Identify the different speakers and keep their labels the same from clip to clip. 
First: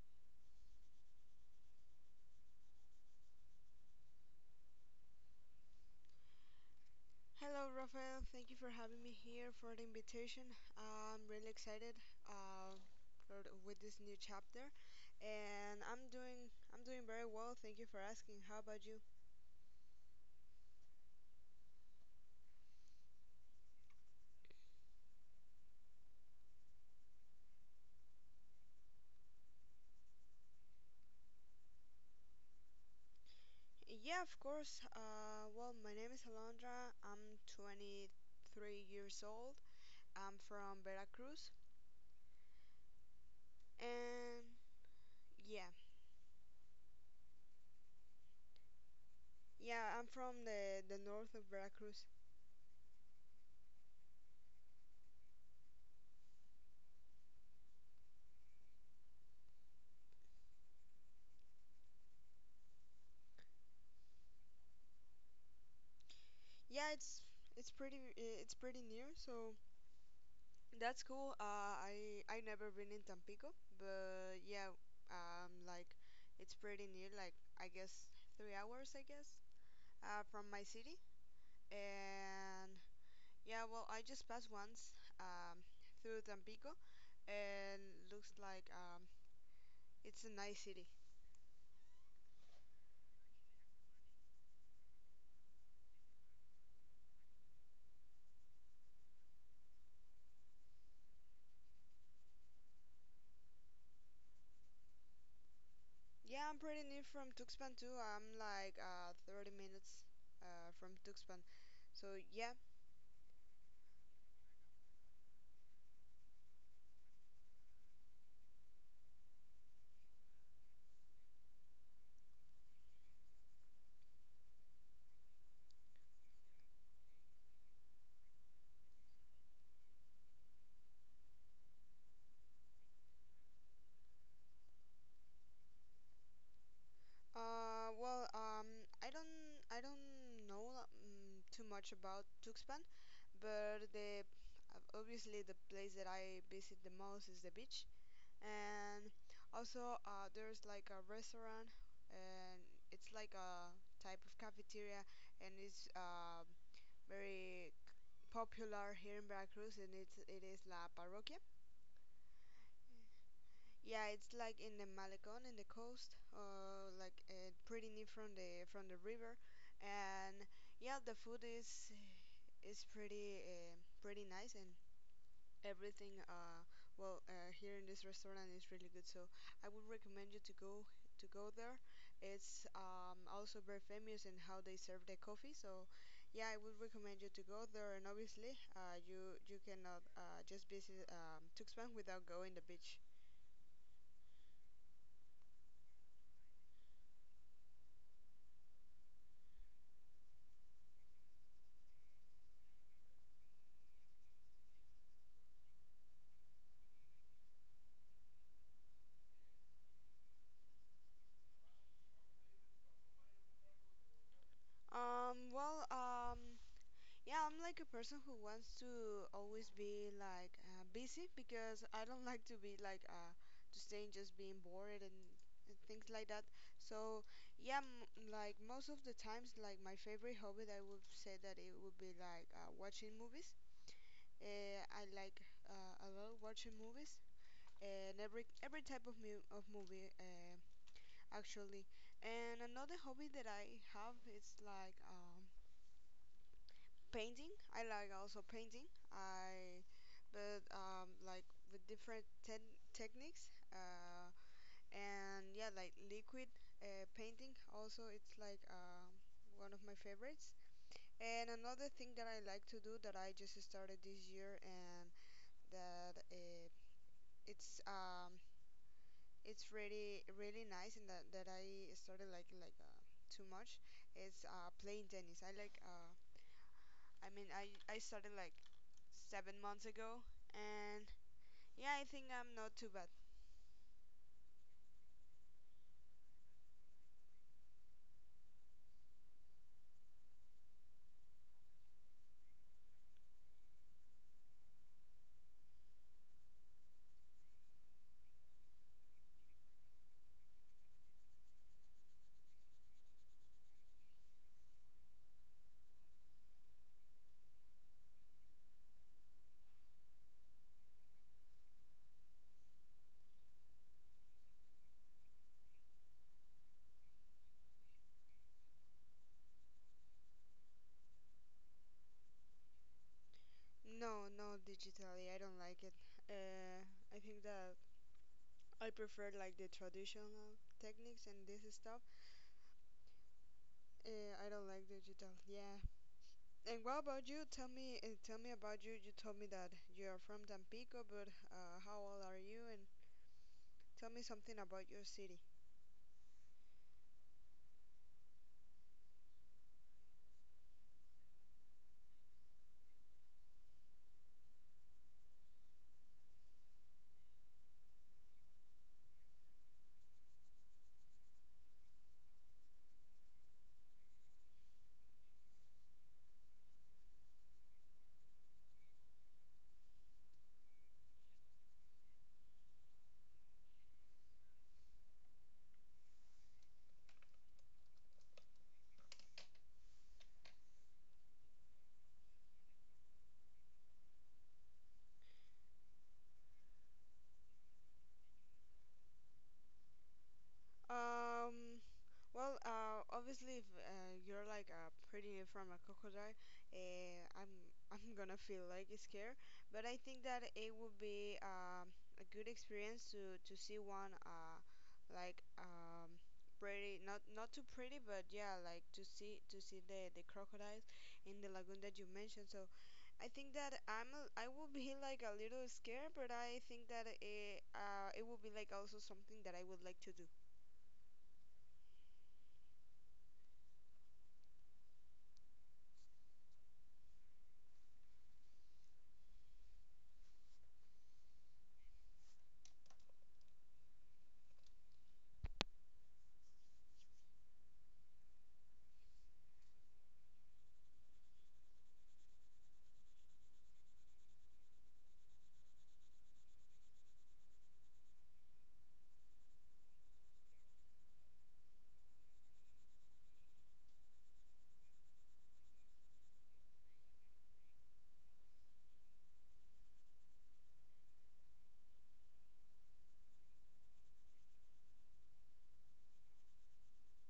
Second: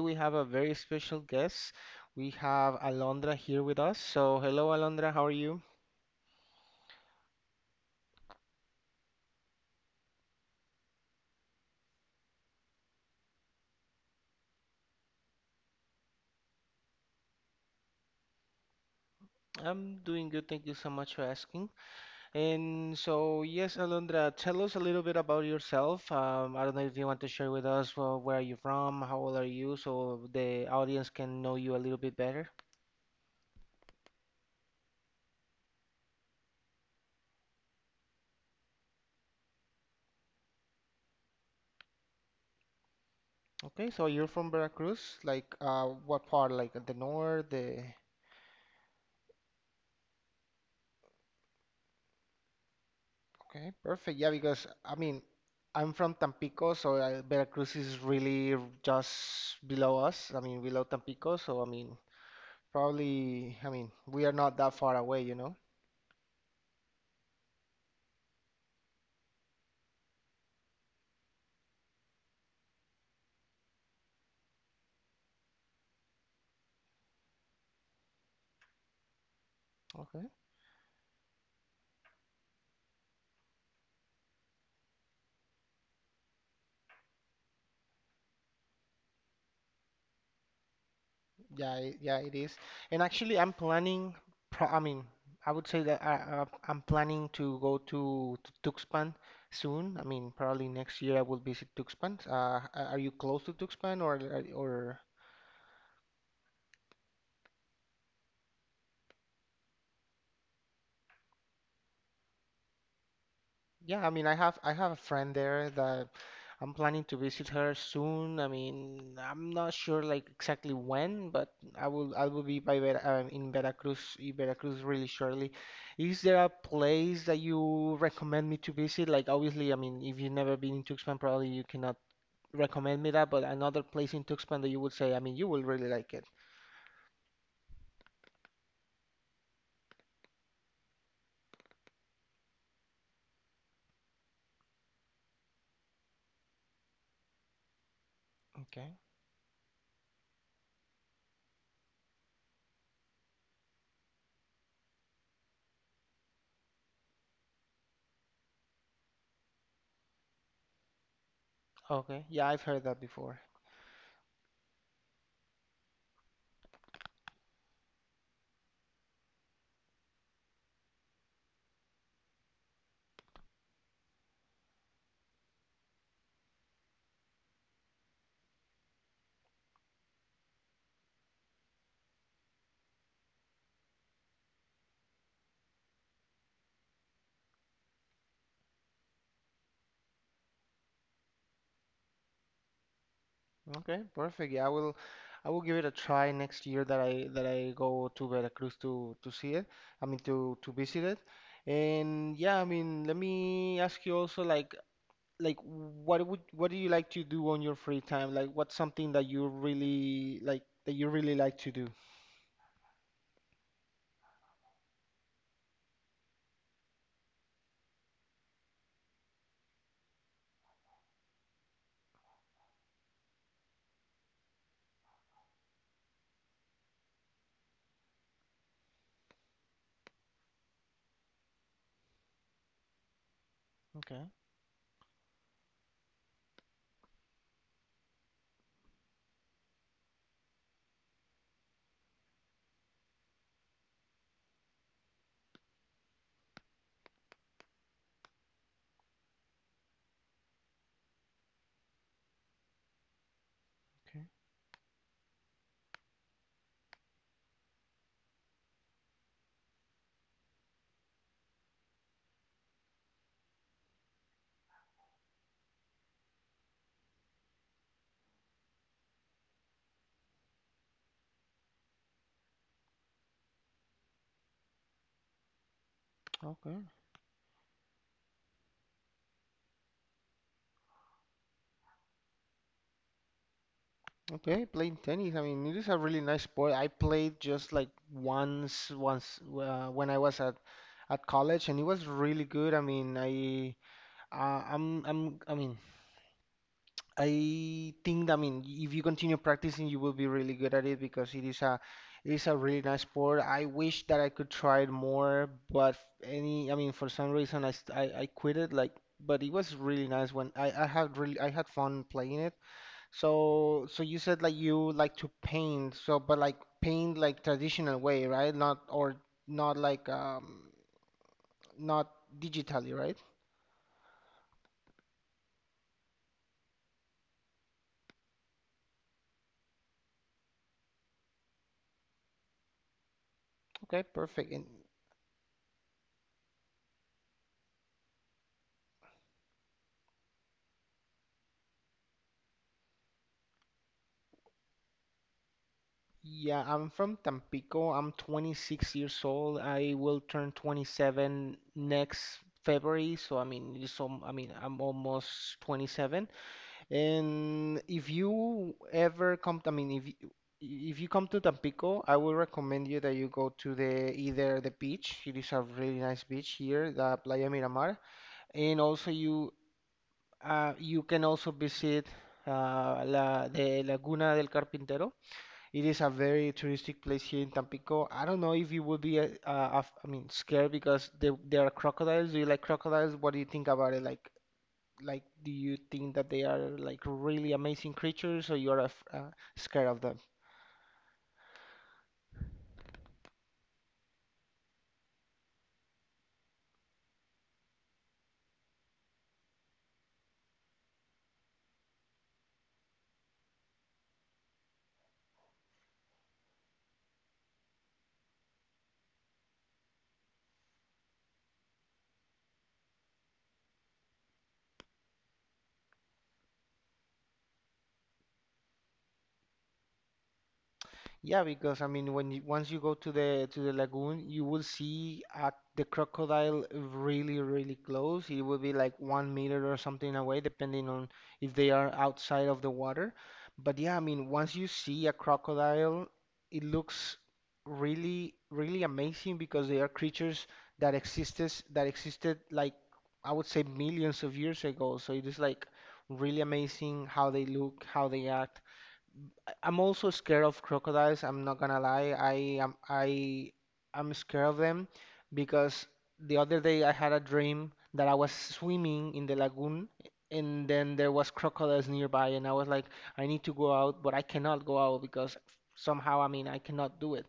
Speaker 1: we have a very special guest. We have Alondra here with us. So, hello, Alondra. How are you?
Speaker 2: Hello, Rafael. Thank you for having me here for the invitation. I'm really excited uh, for, with this new chapter, and I'm doing very well. Thank you for asking. How about you?
Speaker 1: I'm doing good. Thank you so much for asking. And so, yes, Alondra, tell us a little bit about yourself. I don't know if you want to share with us where are you from, how old are you, so the audience can know you a little bit better.
Speaker 2: Yeah, of course. Well, my name is Alondra. I'm 23 years old. I'm from Veracruz,
Speaker 1: Okay, so you're
Speaker 2: and
Speaker 1: from Veracruz. Like,
Speaker 2: yeah,
Speaker 1: what part? Like the north, the
Speaker 2: yeah, I'm from the north of Veracruz.
Speaker 1: Okay, perfect. Yeah, because I mean, I'm from Tampico, so Veracruz is really just below us. I mean, below Tampico, so I mean, probably, I mean, we are not that far away, you know?
Speaker 2: Yeah, it's pretty new, so that's cool. I never been in Tampico, but yeah, like it's pretty near. Like I guess 3 hours, I guess,
Speaker 1: Okay.
Speaker 2: from my city. And yeah, well, I just passed once through Tampico, and looks like it's a nice city.
Speaker 1: Yeah, yeah, it is. And actually, I'm planning, pro I mean, I would say that I'm planning to go to Tuxpan soon. I mean, probably next year I will visit Tuxpan. Are you close to Tuxpan or.
Speaker 2: Yeah, I'm pretty near from Tuxpan too. I'm like 30 minutes from Tuxpan. So yeah.
Speaker 1: Yeah, I mean, I have a friend there that I'm planning to visit her soon. I mean, I'm not sure like exactly when, but I will be in Veracruz really shortly. Is there a place that you recommend me to visit? Like obviously, I mean, if you've never been in Tuxpan, probably you cannot recommend me that, but another place in Tuxpan that you would say, I mean, you will really like it.
Speaker 2: Uh, well, um, I don't, I don't know too much about Tuxpan, but the obviously the place that I visit the most is the beach,
Speaker 1: Okay.
Speaker 2: and also there's like a restaurant, and it's like a type of cafeteria, and it's very popular here in Veracruz, and it is La Parroquia.
Speaker 1: Okay. Yeah, I've heard that before.
Speaker 2: Yeah, it's like in the Malecon in the coast, pretty near from the river, and yeah, the food is is pretty uh, pretty nice and everything. Here in this restaurant is really good, so I would recommend you to go there. It's also very famous in how they serve the coffee, so yeah, I would recommend you to go there. And obviously, you cannot just visit Tuxpan without going to the beach.
Speaker 1: Okay, perfect. Yeah, I will give it a try next year that I go to Veracruz to see it. I mean to visit it. And yeah, I mean, let me ask you also like what would what do you like to do on your free time? Like what's something that you really like to do?
Speaker 2: Um, well, um, yeah, I'm like a person who wants to always be like busy because I don't like to be like to stay and just being bored and things like that. So, yeah, m like most of the times, like my favorite hobby, I would say that it would be like watching movies.
Speaker 1: Okay.
Speaker 2: I like a lot watching movies and every type of mu of movie actually. And another hobby that I have is like painting. I like also painting. I but like with different ten techniques.
Speaker 1: Okay.
Speaker 2: And yeah, like liquid painting. Also, it's like one of my favorites. And another thing that I like to do that I just started this year and that it's um it's really really nice and that I started like too much is playing tennis. I like
Speaker 1: Okay.
Speaker 2: I mean I started like 7 months ago, and yeah, I think I'm not too bad.
Speaker 1: Okay, playing tennis. I mean, it is a really nice sport. I played just like once when I was at college and it was really good. I mean, I mean, I think, I mean, if you continue practicing, you will be really good at it because it is it is a really nice sport. I wish that I could try it more, but I mean, for some reason, I quit it. Like, but it was really nice when I had fun playing it. So you said like you like to paint, so but like paint like traditional way, right? Not or not like not digitally, right?
Speaker 2: No, no, digitally, I don't like it. Uh, I think that I prefer like the traditional techniques and this stuff.
Speaker 1: Okay,
Speaker 2: I
Speaker 1: perfect. And
Speaker 2: don't like digital. Yeah. And what about you? Tell me about you. You told me that you are from Tampico, but how old are you? And tell me something about your city.
Speaker 1: Yeah, I'm from Tampico. I'm 26 years old. I will turn 27 next February. So I mean, I mean, I'm almost 27. And if you ever come, I mean, if you come to Tampico, I will recommend you that you go to the either the beach. It is a really nice beach here, the Playa Miramar, and also you can also visit the Laguna del Carpintero. It is a very touristic place here in Tampico. I don't know if you would be, I mean, scared because there are crocodiles. Do you like crocodiles? What do you think about it? Like, do you think that they are like really amazing creatures, or you are af scared of them?
Speaker 2: Um, Obviously, if you're like pretty from a crocodile, I'm I'm gonna feel like scared. But I think that it would be a good experience to see one like um, pretty not not too pretty, but yeah, like to see the crocodiles in the lagoon that you mentioned. So I think that I will be like a little scared, but I think that it will be like also something that I would like to do.
Speaker 1: Yeah, because I mean, when once you go to the lagoon, you will see the crocodile really, really close. It will be like 1 meter or something away, depending on if they are outside of the water. But yeah, I mean, once you see a crocodile, it looks really, really amazing because they are creatures that existed like I would say millions of years ago. So it is like really amazing how they look, how they act. I'm also scared of crocodiles. I'm not gonna lie. I am I I'm scared of them because the other day I had a dream that I was swimming in the lagoon and then there was crocodiles nearby and I was like, I need to go out, but I cannot go out because somehow, I mean, I cannot do it.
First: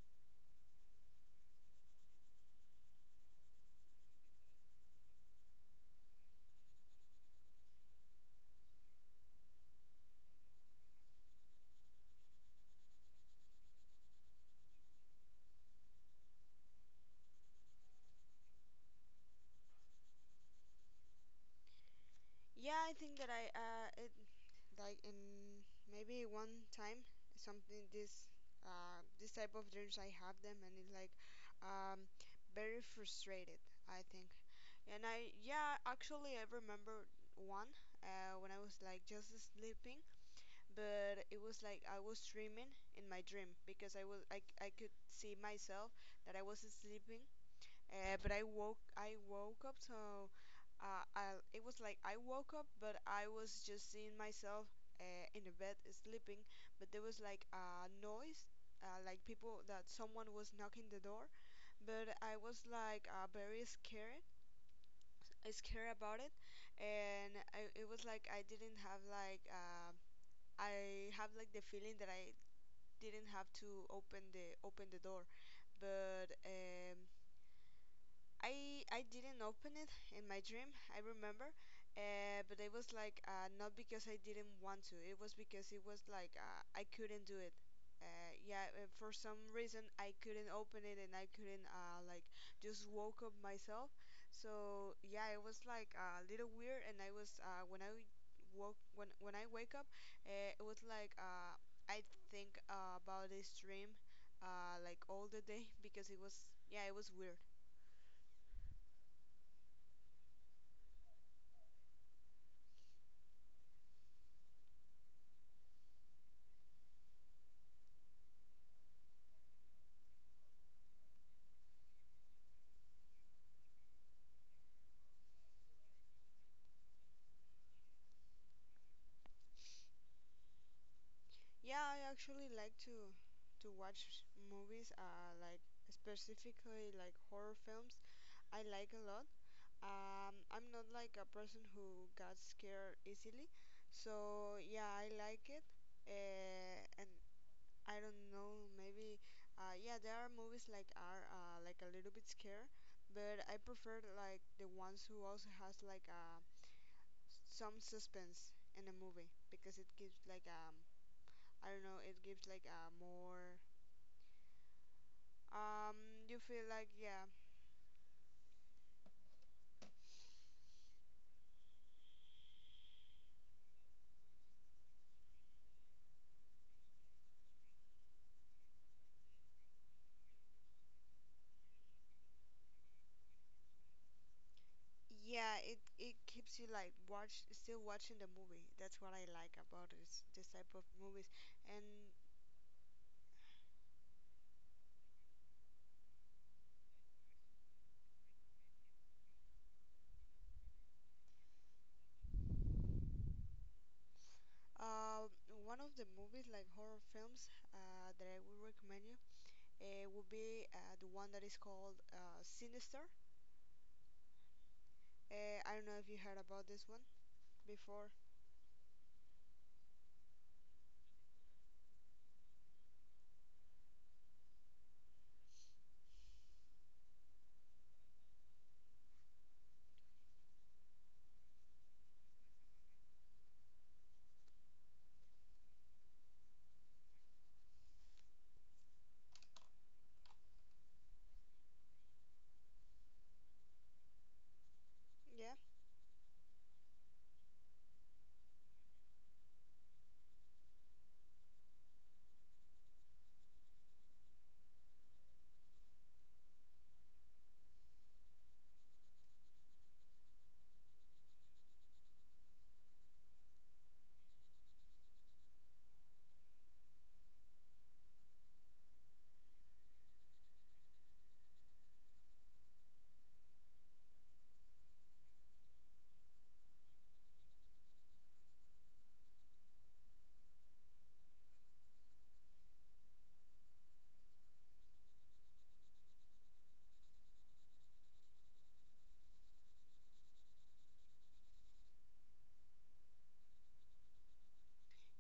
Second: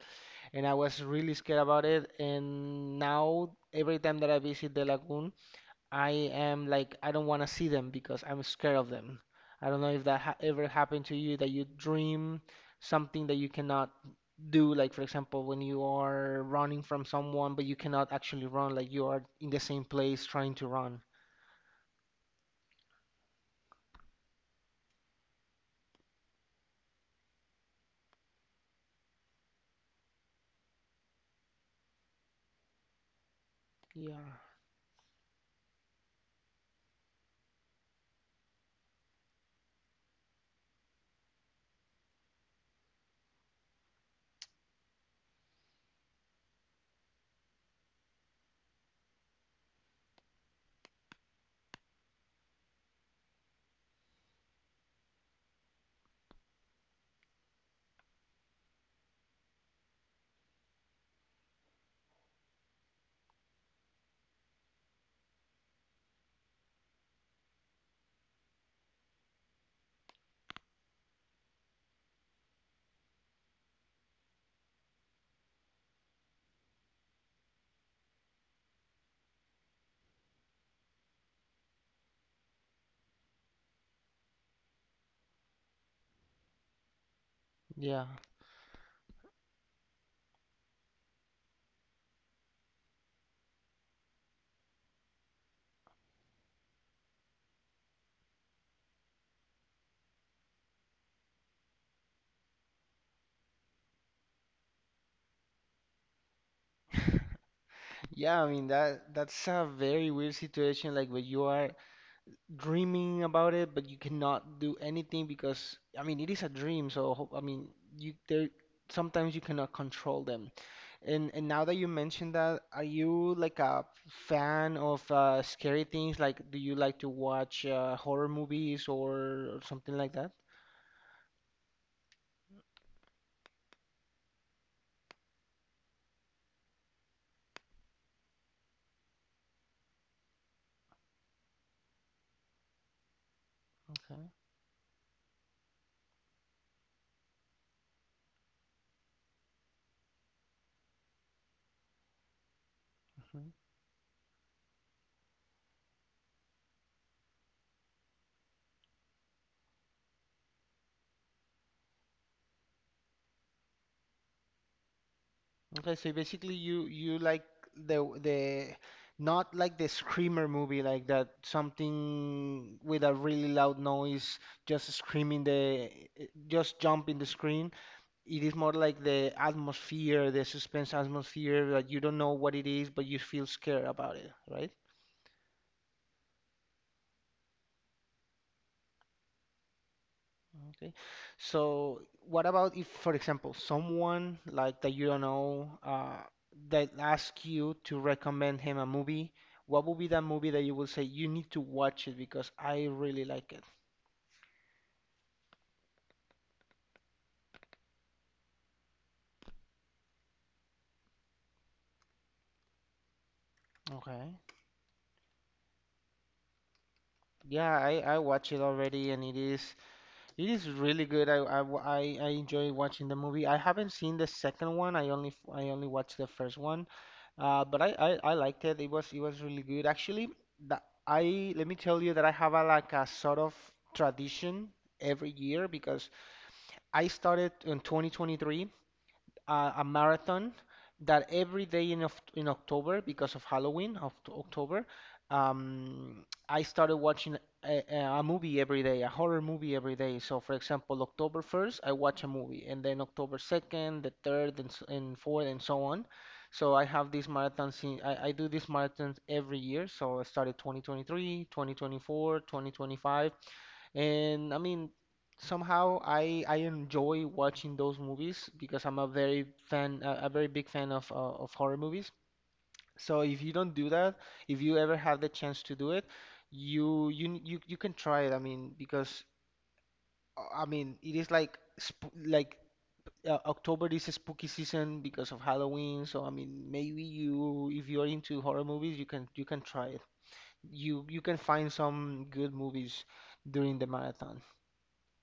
Speaker 1: And I was really scared about it. And now every time that I visit the lagoon, I am like I don't want to see them because I'm scared of them. I don't know if that ha ever happened to you that you dream something that you cannot do, like for example when you are running from someone but you cannot actually run, like you are in the same place trying to run.
Speaker 2: Yeah, I think that like in maybe one time something this type of dreams I have them, and it's like um very frustrated I think.
Speaker 1: Yeah,
Speaker 2: And I yeah actually I remember one when I was like just sleeping, but it was like I was dreaming in my dream because I could see myself that I was sleeping, but I woke up. So I it was like I woke up, but I was just seeing myself in the bed sleeping, but there was like a noise, like people that someone was knocking the door. But I was like very scared, scared about it. It was like I didn't have like I have like the feeling that I didn't have to open the door but I didn't open it in my dream, I remember, but it was like not because I didn't want to. It was because it was like I couldn't do it.
Speaker 1: yeah.
Speaker 2: Yeah, for some reason I couldn't open it, and I couldn't like just woke up myself. So yeah, it was like a little weird. And I was when I woke when I wake up, it was like I think about this dream like all the day because it was yeah it was weird.
Speaker 1: Yeah, I mean that's a very weird situation like when you are dreaming about it, but you cannot do anything because I mean it is a dream. So I mean you there sometimes you cannot control them. And now that you mentioned that, are you like a fan of scary things? Like, do you like to watch horror movies or something like that?
Speaker 2: Yeah, I actually like to watch movies, like specifically like horror films. I like a lot. I'm not like a person who got scared easily, so yeah, I like it. And I don't know, maybe, yeah, there are movies like are like a little bit scare,
Speaker 1: Okay.
Speaker 2: but I prefer like the ones who also has like some suspense in a movie because it gives like I don't know, it gives like a more.
Speaker 1: Okay,
Speaker 2: Um,
Speaker 1: so
Speaker 2: you
Speaker 1: basically
Speaker 2: feel like
Speaker 1: you
Speaker 2: yeah,
Speaker 1: like the not like the screamer movie like that something with a really loud noise just screaming the just jumping the screen. It is more like the atmosphere, the suspense atmosphere that you don't know what it is but you feel scared about it, right?
Speaker 2: yeah. It keeps you like watch still watching the movie. That's what I like about this type of
Speaker 1: Okay.
Speaker 2: movies. And
Speaker 1: So what about if, for example, someone like that you don't know that asks you to recommend him a movie? What would be that movie that you will say you need to watch it because I really like it?
Speaker 2: one of the movies like horror films that I would recommend you would be the one that is called Sinister.
Speaker 1: Okay.
Speaker 2: I don't know if you heard about this one
Speaker 1: Yeah,
Speaker 2: before.
Speaker 1: I watch it already and it is really good. I, wa- I enjoy watching the movie. I haven't seen the second one. I only watched the first one. But I liked it. It was really good. Actually, that I let me tell you that I have a like a sort of tradition every year because I started in 2023 a marathon that every day in October, because of Halloween October,
Speaker 2: Yeah.
Speaker 1: I started watching a movie every day, a horror movie every day. So, for example, October 1st, I watch a movie, and then October 2nd, the 3rd, and 4th, and so on. So I have these marathons in, I Do these marathons every year. So I started 2023, 2024, 2025, and I mean, somehow I enjoy watching those movies because I'm a very big fan of of horror movies. So if you don't do that, if you ever have the chance to do it, you can try it. I mean, because I mean, it is like sp like October is a spooky season because of Halloween. So I mean, maybe you if you're into horror movies, you can try it. You can find some good movies during the marathon.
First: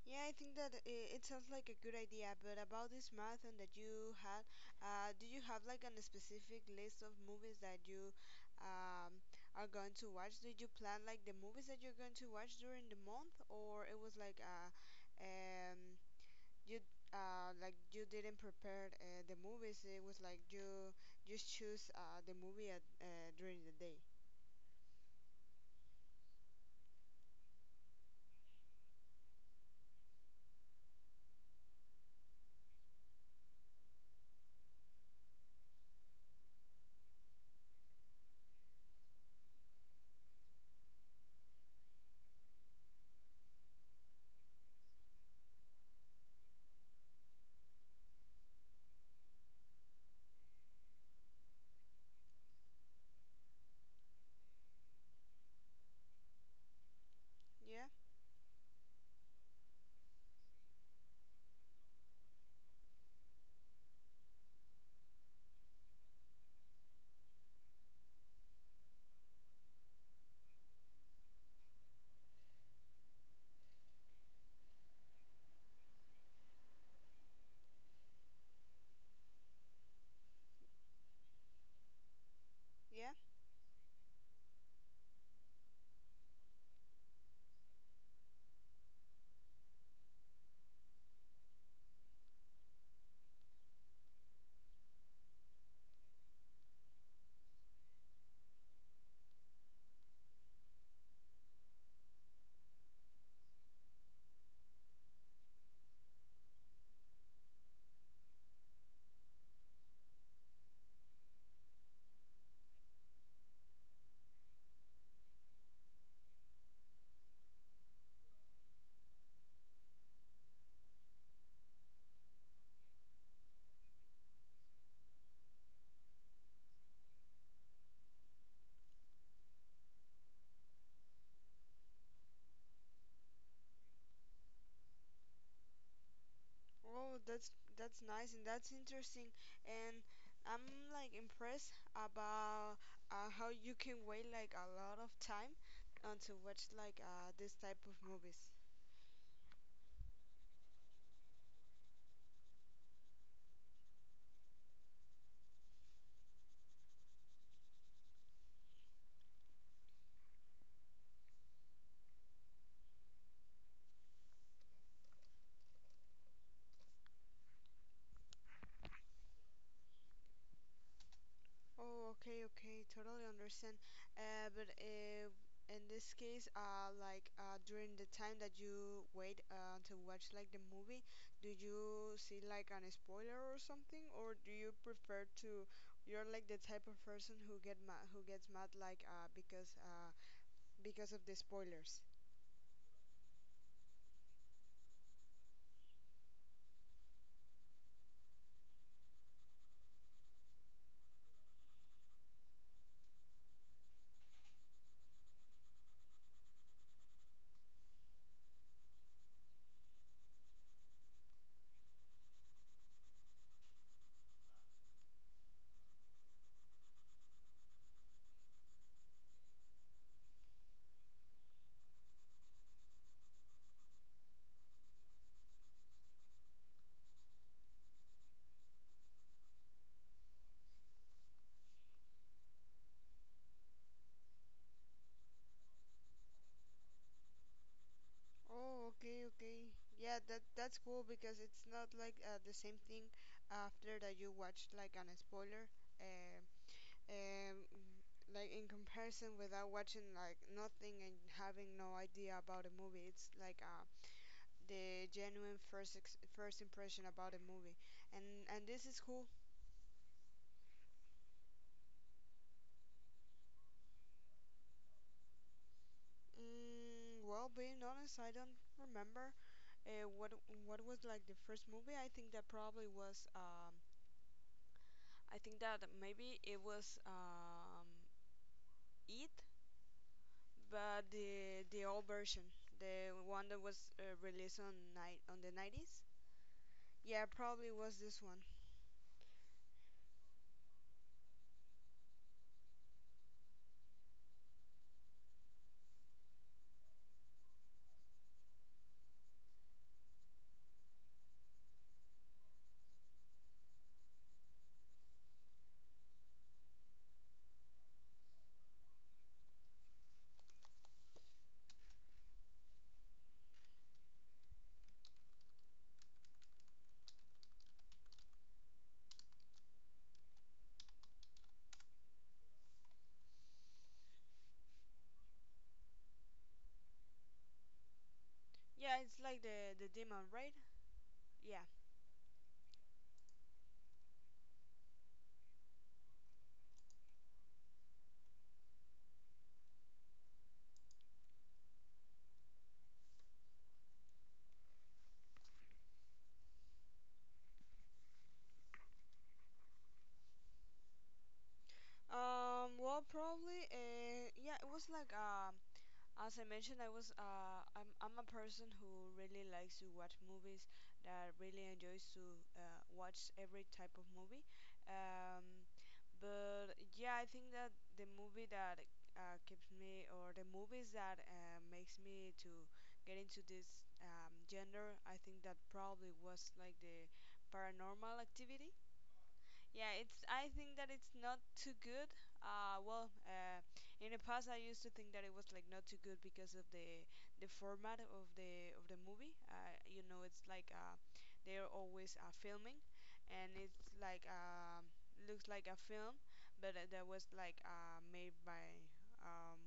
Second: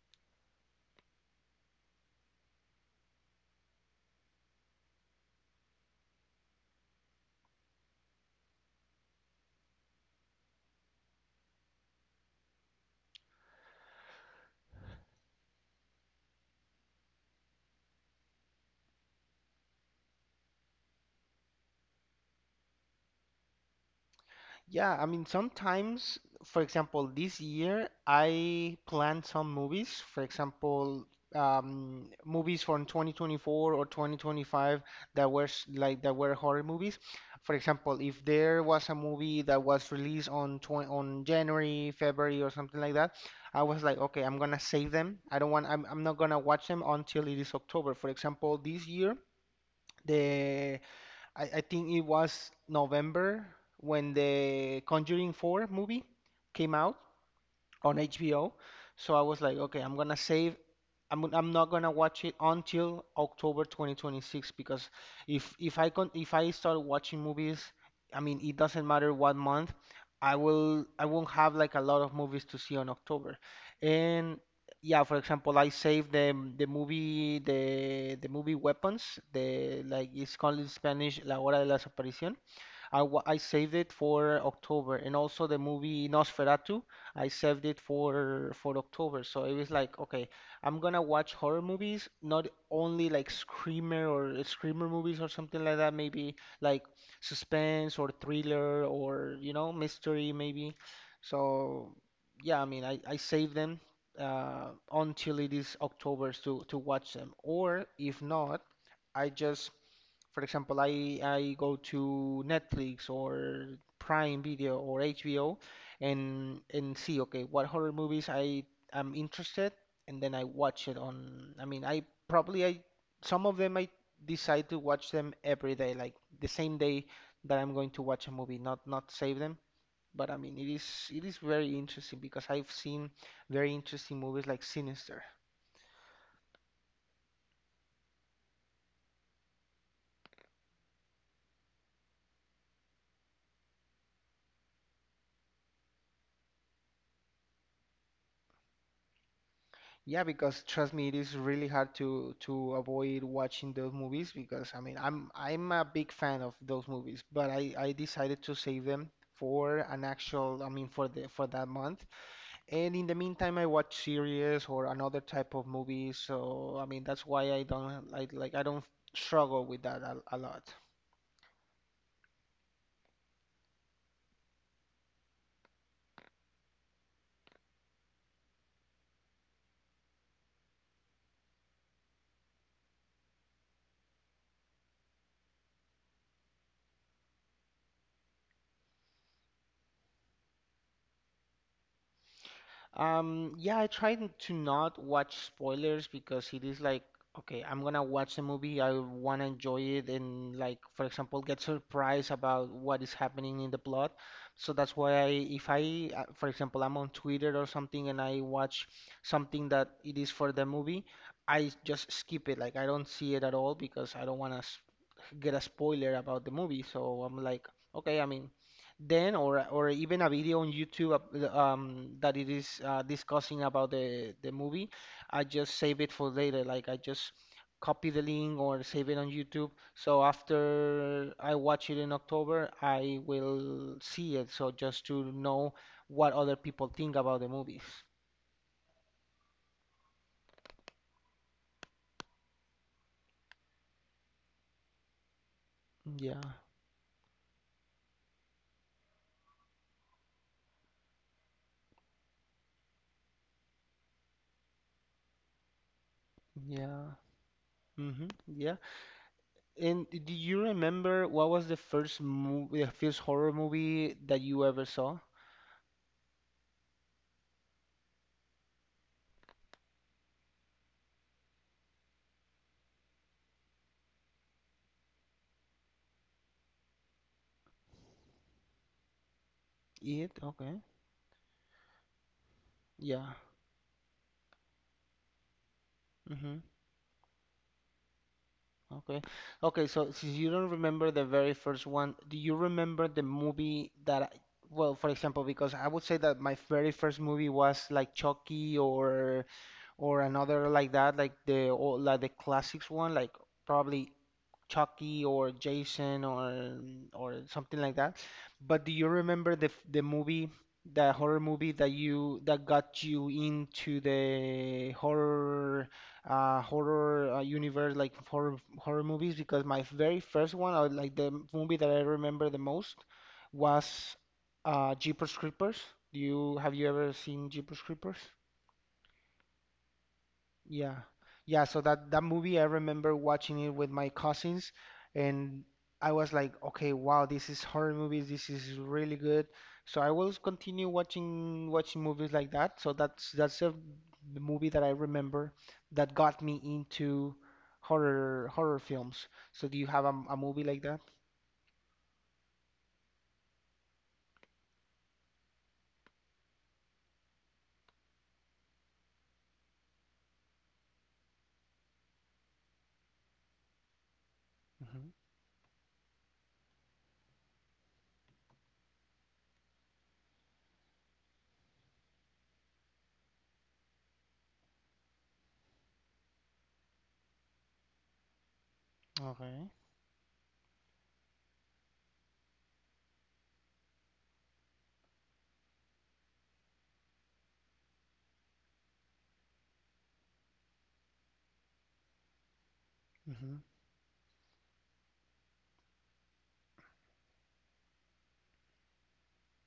Speaker 2: Yeah, I think that it sounds like a good idea, but about this marathon that you had, do you have like a specific list of movies that you um, are going to watch? Did you plan like the movies that you're going to watch during the month, or it was like um, you like you didn't prepare the movies? It was like you just choose the movie during the day.
Speaker 1: Yeah, I mean, sometimes, for example, this year I planned some movies. For example, movies from 2024 or 2025 that were horror movies. For example, if there was a movie that was released on January, February, or something like that, I was like, okay, I'm gonna save them. I don't want. I'm not gonna watch them until it is October. For example, this year. The I think it was November when the Conjuring 4 movie came out
Speaker 2: Yeah,
Speaker 1: on HBO. So I was like, okay, I'm gonna save. I'm not gonna watch it until October 2026 because if I con if I start watching movies, I mean it doesn't matter what month, I won't have like a lot of movies to see on October. And yeah, for example, I saved the movie the movie Weapons, the like it's called in Spanish La Hora de la Desaparición.
Speaker 2: yeah.
Speaker 1: I saved it for October, and also the movie Nosferatu, I saved it for October. So it was like, okay, I'm gonna watch horror movies, not only like screamer or screamer movies or something like that, maybe like suspense or thriller or mystery maybe. So yeah, I mean, I save them until it is October to watch them, or if not, I just for example, I go to Netflix or Prime Video or HBO and see okay what horror movies I am interested and then I watch it on. I mean, I probably I some of them I decide to watch them every day, like the same day that I'm going to watch a movie, not save them. But I mean, it is very interesting because I've seen very interesting movies like Sinister.
Speaker 2: Oh, that's nice and that's interesting, and I'm like impressed about how you can wait like a lot of time to watch like this type of movies.
Speaker 1: Yeah, because trust me, it is really hard to avoid watching those movies because I mean I'm a big fan of those movies, but I decided to save them for an actual I mean for the for that month. And in the meantime, I watch series or another type of movies. So I mean that's why I don't like I don't struggle with that a lot.
Speaker 2: Oh, okay, okay, totally understand. But In this case, during the time that you wait to watch like the movie, do you see like an spoiler or something, or do you prefer to? You're like the type of person who gets mad like because of the spoilers.
Speaker 1: Yeah, I try to not watch spoilers because it is like, okay, I'm gonna watch the movie, I wanna enjoy it, and like, for example, get surprised about what is happening in the plot. So that's why I, if I, for example, I'm on Twitter or something and I watch something that it is for the movie, I just skip it. Like, I don't see it at all because I don't wanna get a spoiler about the movie. So I'm like, okay, I mean, then or even a video on YouTube that it is discussing about the movie, I just save it for later. Like I just copy the link or save it on YouTube. So after I watch it in October, I will see it. So just to know what other people think about the movies.
Speaker 2: Oh, okay, okay. Yeah, that that's cool because it's not like the same thing after that you watched like an spoiler.
Speaker 1: Yeah,
Speaker 2: um, like in comparison without watching like nothing and having no idea about a movie, it's like the genuine first impression
Speaker 1: yeah.
Speaker 2: about a movie,
Speaker 1: Mm-hmm.
Speaker 2: and
Speaker 1: Yeah.
Speaker 2: this is cool.
Speaker 1: And do you remember what was the first movie, the first horror movie that you ever saw?
Speaker 2: Well, being honest, I don't remember uh, what what was like the first movie. I think that probably was I think that maybe it was it
Speaker 1: It? Okay.
Speaker 2: but the old version, the
Speaker 1: Yeah.
Speaker 2: one that was released on night on the 90s.
Speaker 1: Mm-hmm.
Speaker 2: Yeah, probably was this one.
Speaker 1: Okay. Okay, so since you don't remember the very first one, do you remember the movie that for example, because I would say that my very first movie was like Chucky or another like that, like the or like the classics one, like probably Chucky or Jason or something like that. But do you remember the the movie, the horror movie that you that got you into the horror horror universe, like horror horror movies? Because my very first one, or like the movie that I remember the most, was Jeepers Creepers. Do you have you ever seen Jeepers Creepers?
Speaker 2: Yeah, it's like the demon, right?
Speaker 1: Yeah.
Speaker 2: Yeah.
Speaker 1: Yeah, so that that movie I remember watching it with my cousins and I was like, okay, wow, this is horror movies. This is really good. So I will continue watching movies like that. So the movie that I remember that got me into horror horror films. So do you have a movie like that?
Speaker 2: Yeah, it was like as I mentioned, I was I'm a person who really likes to watch movies, that really enjoys to watch every type of movie.
Speaker 1: Hmm.
Speaker 2: Um, but yeah, I think that the movie that keeps me, or the movies that makes me to get into this gender, I think that probably was like the Paranormal Activity.
Speaker 1: Okay.
Speaker 2: Yeah, it's. I think that it's not too good. Uh, well, uh, in the past, I used to think that it was like not too good because of the format of the of the movie. You know, it's like they're always filming, and
Speaker 1: Hmm.
Speaker 2: it's like looks like a film, but that was like made um,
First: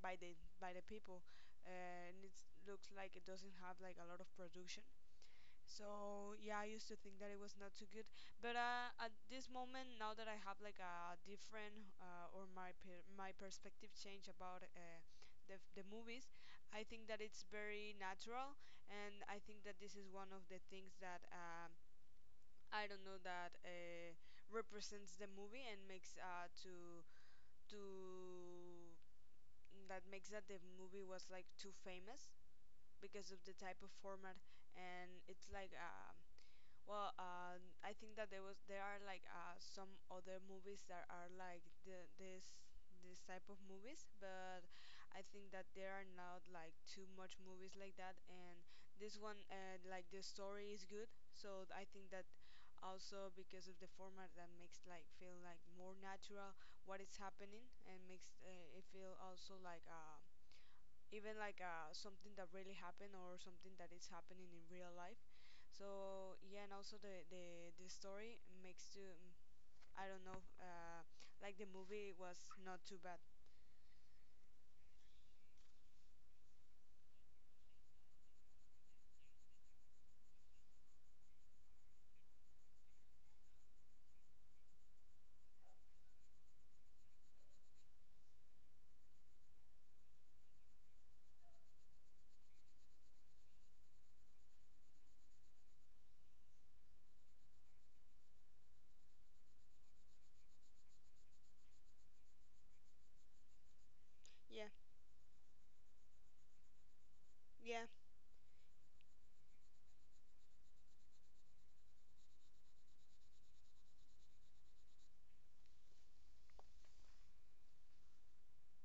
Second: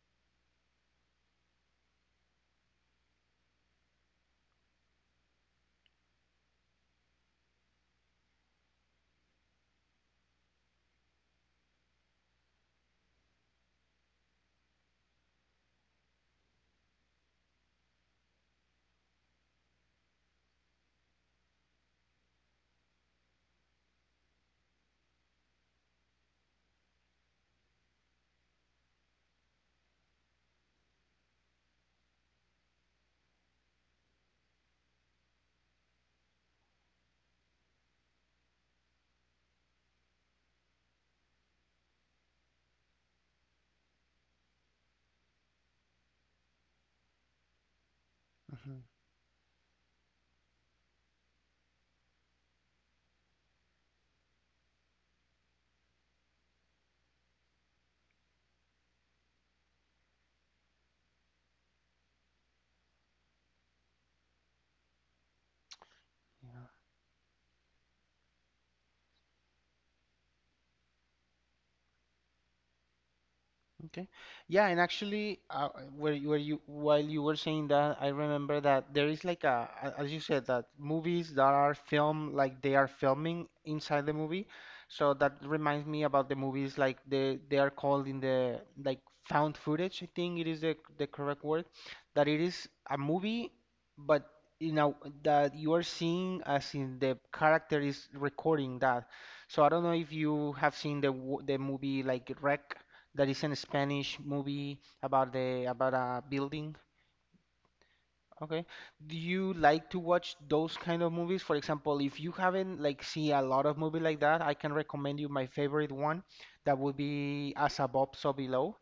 Speaker 2: by the people, uh, and it looks like it doesn't have like a lot of production. So yeah, I used to think that it was not too good, but at this moment, now that I have like a different or my perspective change about the movies, I think that it's very natural, and I think that this is one of the things that I don't know that represents the movie and makes to that makes that the movie was like too famous because of the type of format, and it's like well, I think that there are like some other movies that are like the, this type of movies, but I think that there are not like too much movies like that. And
Speaker 1: Hmm.
Speaker 2: this one, like the story is good, so I think that also because of the format that makes like feel like more natural what is happening and makes it feel also like even like something that really happened or something that is happening in real life, so yeah, and also the story makes to, I don't know, like the movie was not too bad.
Speaker 1: Okay. Yeah, and actually, where you while you were saying that, I remember that there is like as you said, that movies that are filmed like they are filming inside the movie. So that reminds me about the movies like they are called in the like found footage. I think it is the correct word. That it is a movie, but you know that you are seeing as in the character is recording that. So I don't know if you have seen the the movie like Rec. That is in a Spanish
Speaker 2: Yeah,
Speaker 1: movie about the about a building.
Speaker 2: yeah,
Speaker 1: Okay. Do you like to watch those kind of movies? For example, if you haven't like see a lot of movie like that, I can recommend you my favorite one. That would be As Above, So Below.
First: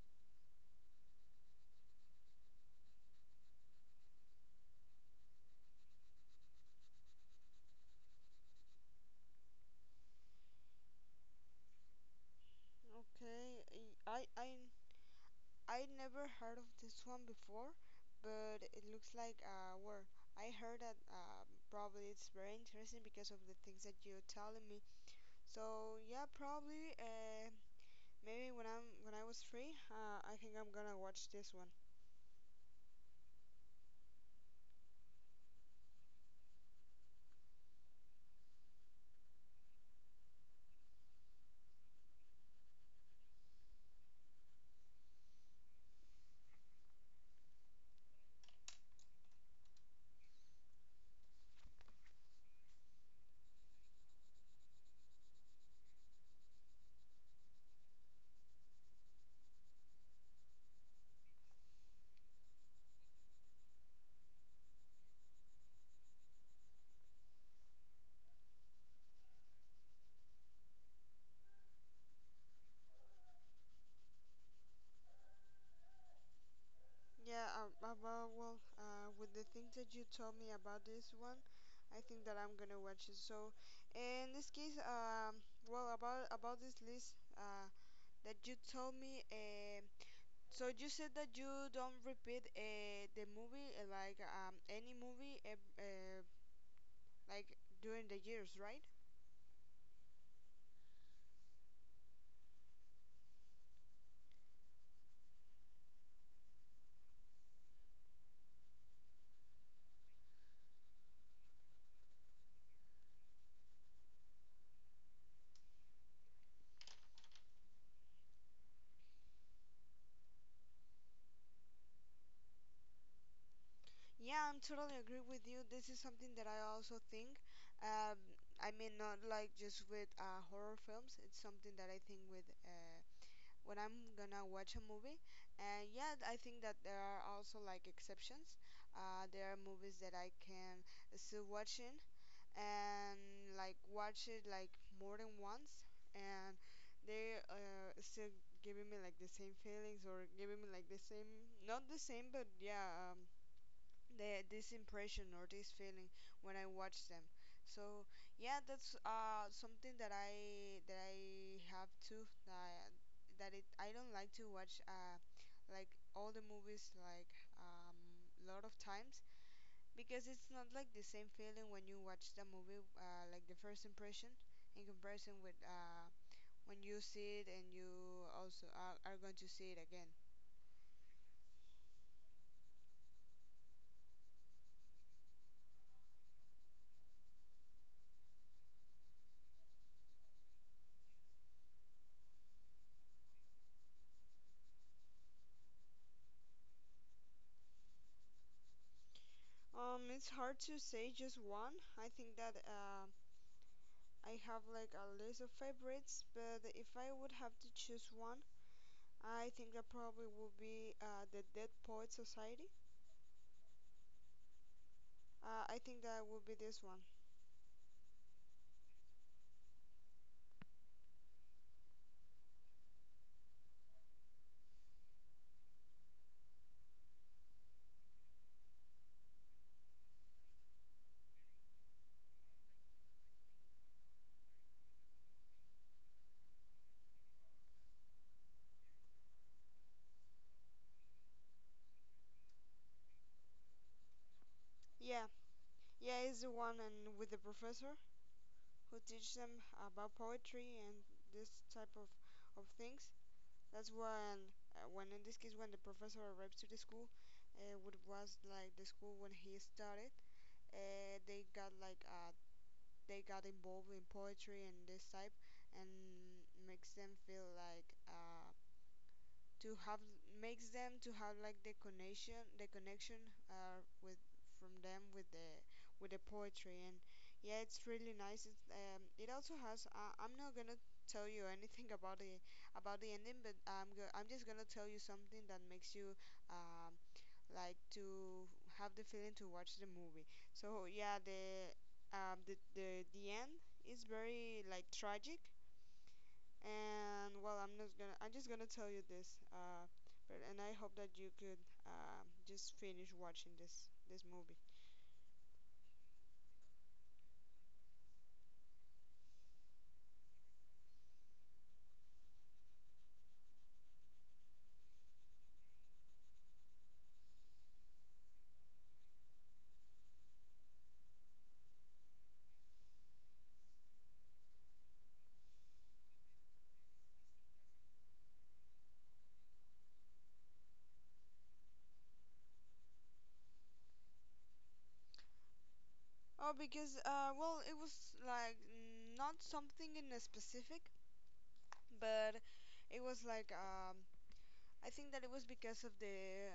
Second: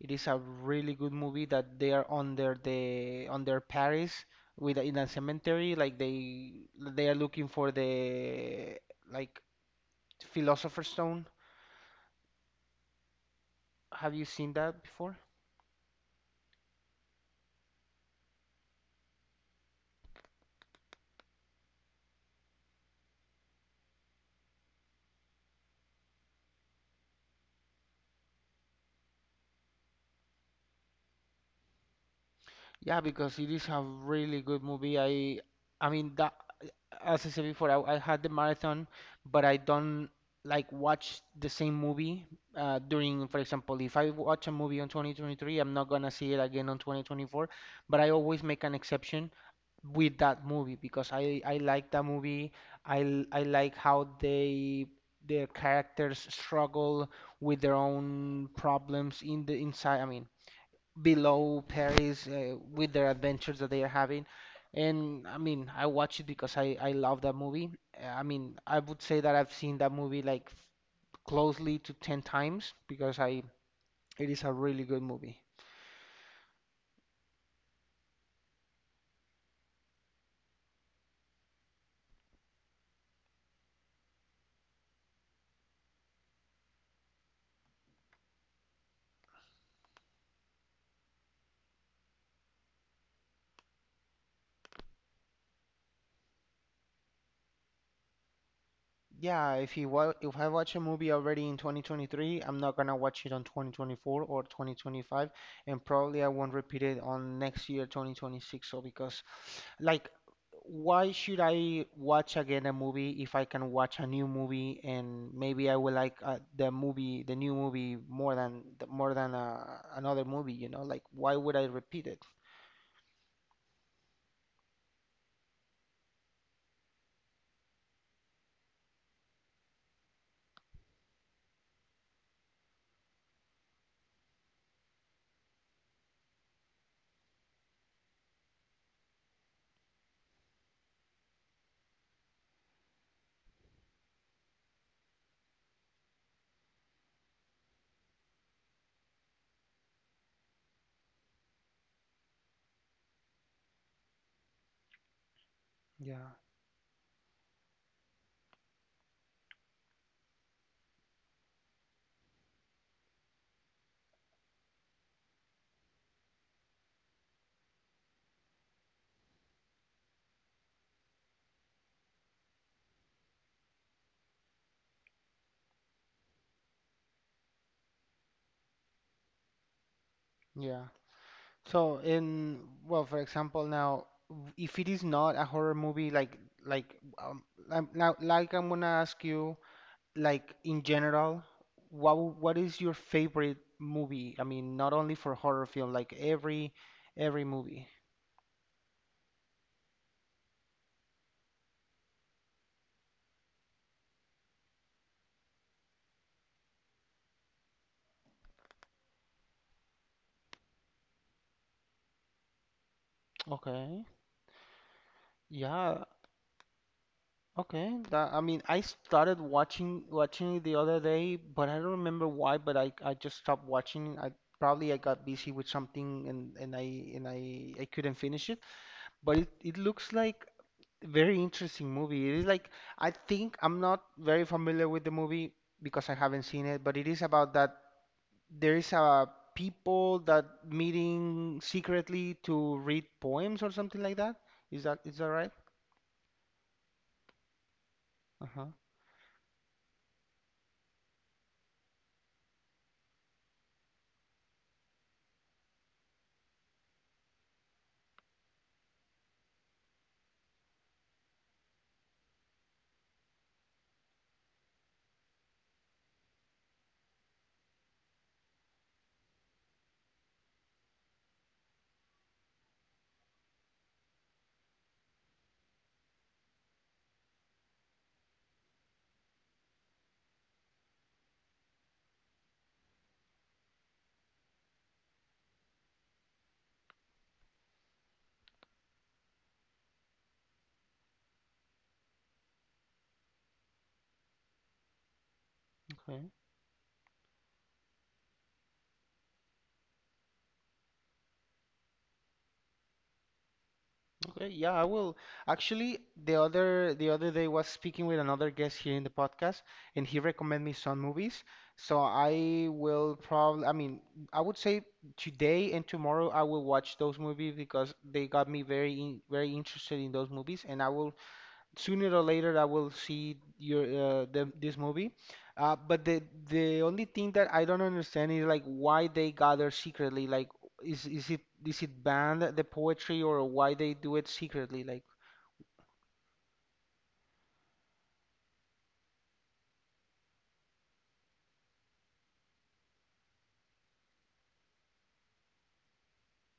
Speaker 1: It is a really good movie that they are under the under Paris with in a cemetery. Like they are looking for the like Philosopher's Stone.
Speaker 2: okay.
Speaker 1: Have you
Speaker 2: I I
Speaker 1: seen that before?
Speaker 2: I never heard of this one before, but it looks like well, I heard that probably it's very interesting because of the things that you're telling me. So yeah, probably maybe when I was free, I think I'm gonna watch this one.
Speaker 1: Yeah, because it is a really good movie. I mean that, as I said before, I had the marathon, but I don't like watch the same movie during, for example, if I watch a movie on 2023, I'm not gonna see it again on 2024. But I always make an exception with that movie because I like that movie. I like how they their characters struggle with their own problems in the inside. I mean, below Paris with their adventures that they are having. And I mean, I watch it because I love that movie. I mean, I would say that I've seen that movie like closely to 10 times because I it is a really good movie.
Speaker 2: Yeah, about, well, with the things that you told me about this one, I think that I'm gonna watch it. So, in this case, well, about this list, that you told me, so you said that you don't repeat the movie, like any movie, like during the years, right?
Speaker 1: Yeah, if you wa if I watch a movie already in 2023, I'm not gonna watch it on 2024 or 2025, and probably I won't repeat it on next year 2026. So because like, why should I watch again a movie if I can watch a new movie and maybe I will like the movie, the new movie more than another movie, you know? Like, why would I repeat it?
Speaker 2: Yeah, I'm totally agree with you. This is something that I also think. Um, I mean, not like just with horror films. It's something that I think with. When I'm gonna watch a movie. And yeah, I think that there are also like exceptions. There are movies that I can still watching and like watch it like more than once, and they still giving me like the same feelings or giving me like the same, not the same, but yeah, the this impression or this feeling
Speaker 1: Yeah.
Speaker 2: when I watch them. So yeah, that's something that I have too. That it I don't like to watch like all the movies like lot of times, because it's not like the same feeling when you watch the movie like the first impression in comparison with when you see it and you also are going to see it again.
Speaker 1: Yeah. So in well, for example, now if it is not a horror movie, like um, now like I'm gonna ask you like in general, what what is your favorite movie? I mean, not only for horror film, like every movie.
Speaker 2: It's hard to say just one. I think that I have like a list of favorites, but if I would have to choose one, I think that probably would be the Dead Poet Society.
Speaker 1: Okay.
Speaker 2: I
Speaker 1: Yeah.
Speaker 2: think that would be this one.
Speaker 1: Okay. That, I mean, I started watching it the other day, but I don't remember why. But I just stopped watching. I probably I got busy with something and I couldn't finish it. But it looks like a very interesting movie. It is like I think I'm not very familiar with the movie because I haven't seen it, but it is about that there is a people that meeting secretly to read poems or something like that. Is that
Speaker 2: Yeah,
Speaker 1: right?
Speaker 2: yeah, it's the one, and with the professor
Speaker 1: Uh-huh.
Speaker 2: who teaches them about poetry and this type of things. That's when in this case, when the professor arrives to the school, what was like the school when he started, they got like a they got involved in poetry and this type, and makes them feel like to have makes them to have like the connection with from them with the poetry, and yeah, it's really nice it also has I'm not gonna tell you anything about the ending, but I'm just gonna tell you something that makes you, um, like, to have the feeling to watch the movie. So yeah, the end is very like tragic, and well, I'm not gonna I'm just gonna tell you this, but and I hope that you could just finish watching this
Speaker 1: Okay,
Speaker 2: movie.
Speaker 1: yeah, I will. Actually, the other day was speaking with another guest here in the podcast, and he recommended me some movies. So I will probably, I mean, I would say today and tomorrow I will watch those movies because they got me very interested in those movies, and I will sooner or later I will see your this movie. But the only thing that I don't understand is like why they gather secretly. Is it banned the poetry or why they do it secretly?
Speaker 2: Oh, because well, it was like not something in a specific, but it was like I think that it was because of the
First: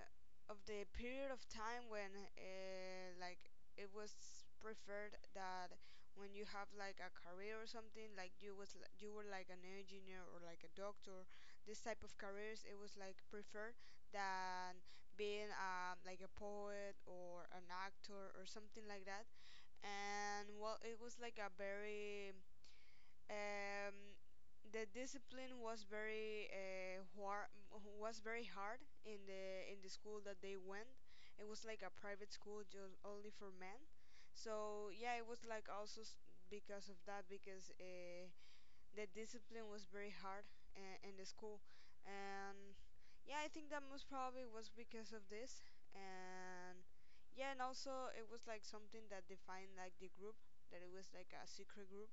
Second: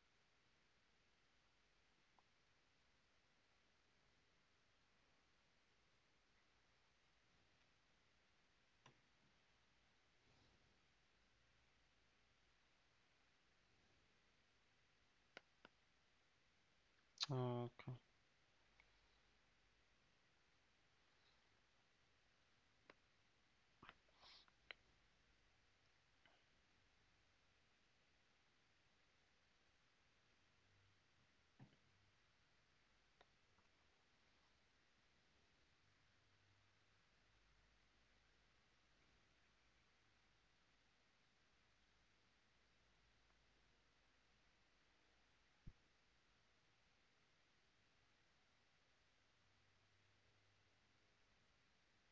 Speaker 2: of the period of time when, like, it was preferred that when you have like a career or something, like you were like an engineer or like a doctor, this type of careers it was like preferred than being, like, a poet or an
Speaker 1: Like,
Speaker 2: actor or something like that, and well it was like a very um, the discipline was very was very hard in the school that they went. It was like a private school just only for men. So yeah, it was like also because of that, because the discipline was very hard in the school, and yeah, I think that most probably was because of this, and yeah, and also it was like something that defined like the group, that it was like a secret group.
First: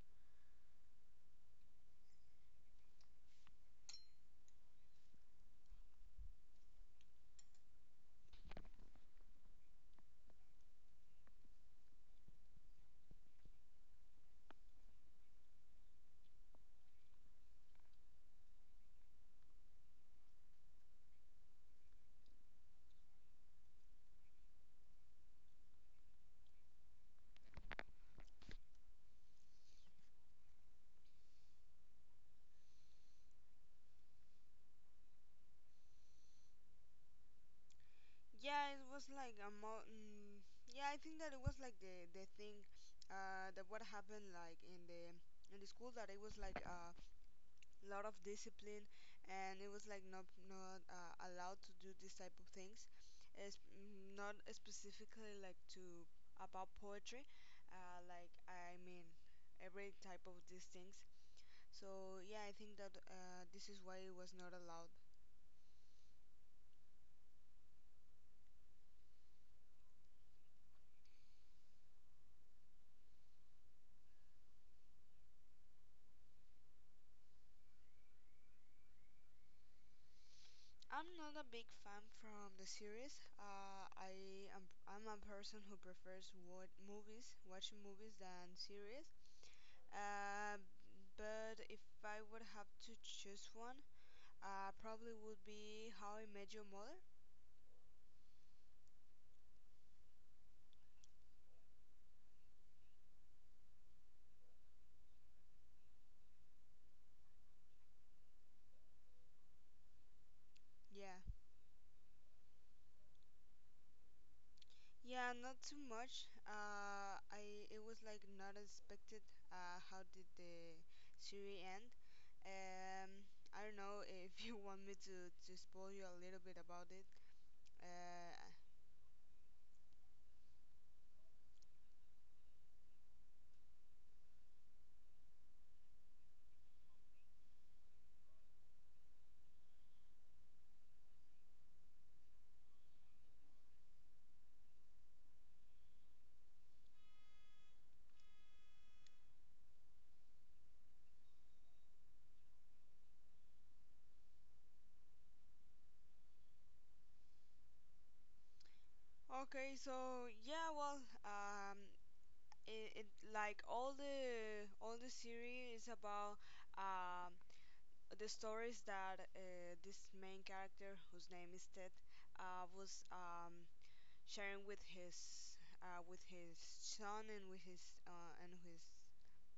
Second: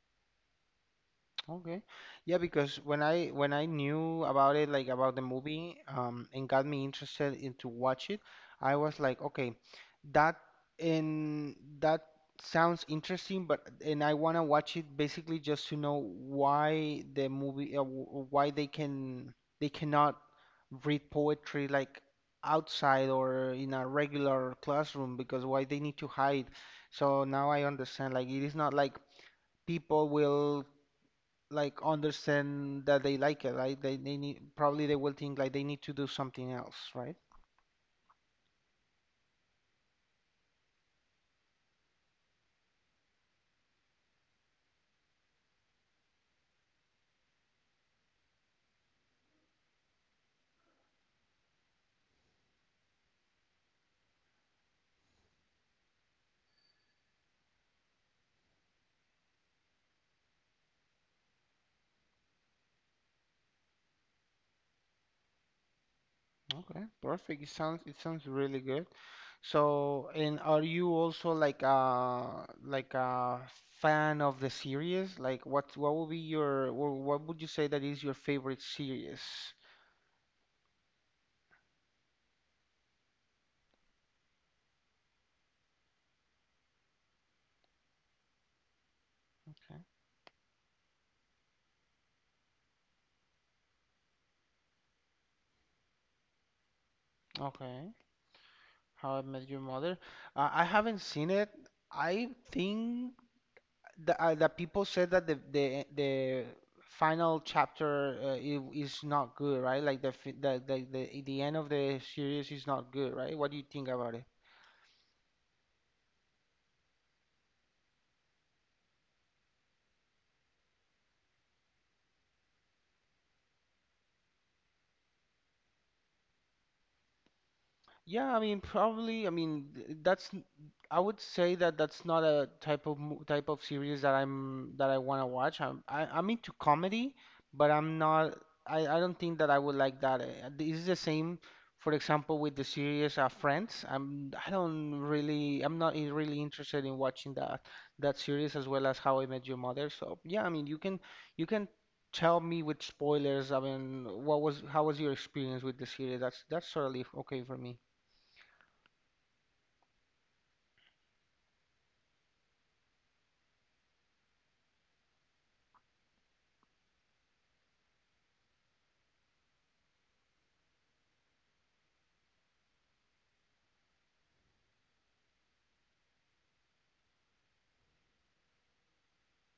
Speaker 1: okay. Yeah, because when I knew about it, like about the movie, and got me interested into watch it, I was like, okay, that and that sounds interesting, but and I wanna watch it basically just to know why the movie, why they can they cannot read poetry like outside or in a regular classroom because why they need to hide. So now I understand, like it is not like people will like understand that they like it, right? They need probably they will think like they need to do something else, right?
Speaker 2: Yeah, it was like yeah, I think that it was like the thing that what happened like in the school, that it was like a lot of discipline, and it was like not allowed to do this type of things. It's, not specifically like to about poetry, like, I mean, every type of these things. So yeah, I think that this is why it was not allowed.
Speaker 1: Okay, perfect. It sounds really good. So, and are you also like a fan of the series? Like, what would be your what would you say that is your favorite series?
Speaker 2: I'm not a big fan from the series. I'm a person who prefers what movies, watching movies than series.
Speaker 1: Okay.
Speaker 2: Uh, but if I would have to choose one, probably would be How I Met Your Mother.
Speaker 1: Okay. How I Met Your Mother. I haven't seen it. I think the people said that the final chapter is not good, right? Like the
Speaker 2: Yeah,
Speaker 1: the end of the series is not good, right? What do you think about it?
Speaker 2: yeah, not too much. I it was like not expected. How did the series end? I don't know if you want me to spoil you a little bit about it. Uh,
Speaker 1: Yeah, I mean, probably. I mean, I would say that that's not a type of type of series that I want to watch. I'm into comedy, but I'm not. I don't think that I would like that. This is the same, for example, with the series Friends. I don't really. I'm not really interested in watching that series as well as How I Met Your Mother. So yeah, I mean, you can tell me with spoilers. I mean, what was how was your experience with the series? That's totally okay for me.
Speaker 2: Okay, so yeah, well, it like all the series is about um the stories that this main character, whose name is Ted, was sharing with his, with his son, and with his and his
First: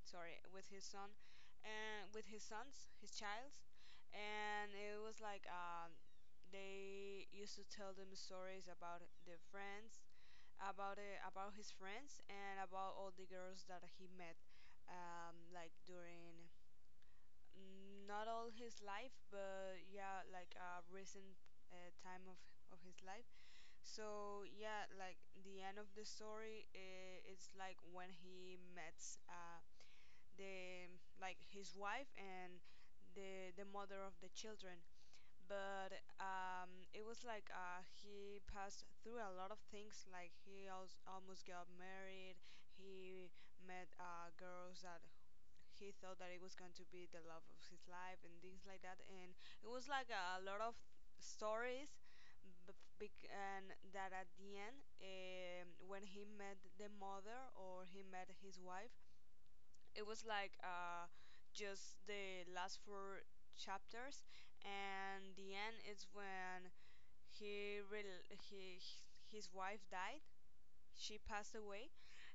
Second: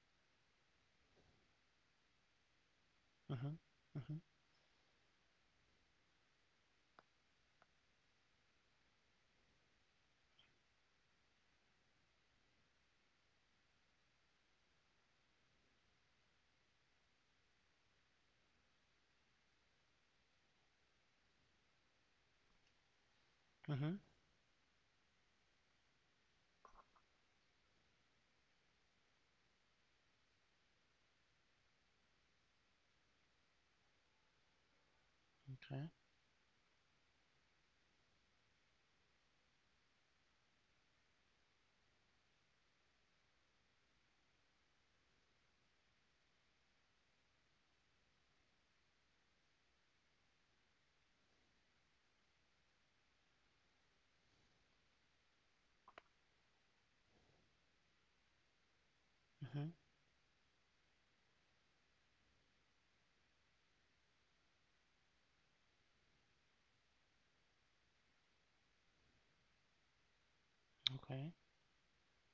Speaker 2: sorry with his son, and with his sons, his
Speaker 1: Mm-hmm.
Speaker 2: childs,
Speaker 1: Mm-hmm.
Speaker 2: and it was like they used to tell them stories about their friends, about it, about his friends, and about all the girls that he met, like during, not all his life, but yeah, like a recent time of his life.
Speaker 1: Mm-hmm.
Speaker 2: So yeah, like the end of the story, I it's like when he met, uh, the like, his wife and the mother of the children, but
Speaker 1: Okay.
Speaker 2: it was like, he passed through a lot of things. Like he almost got married. He met girls that he thought that it was going to be the love of his life and things like that. And it was like a lot of stories. And that at the end, when he met the mother or he met his wife,
Speaker 1: Mm-hmm.
Speaker 2: it was like just the last four chapters, and the end is when he rel he his wife died. She
Speaker 1: Okay.
Speaker 2: passed away,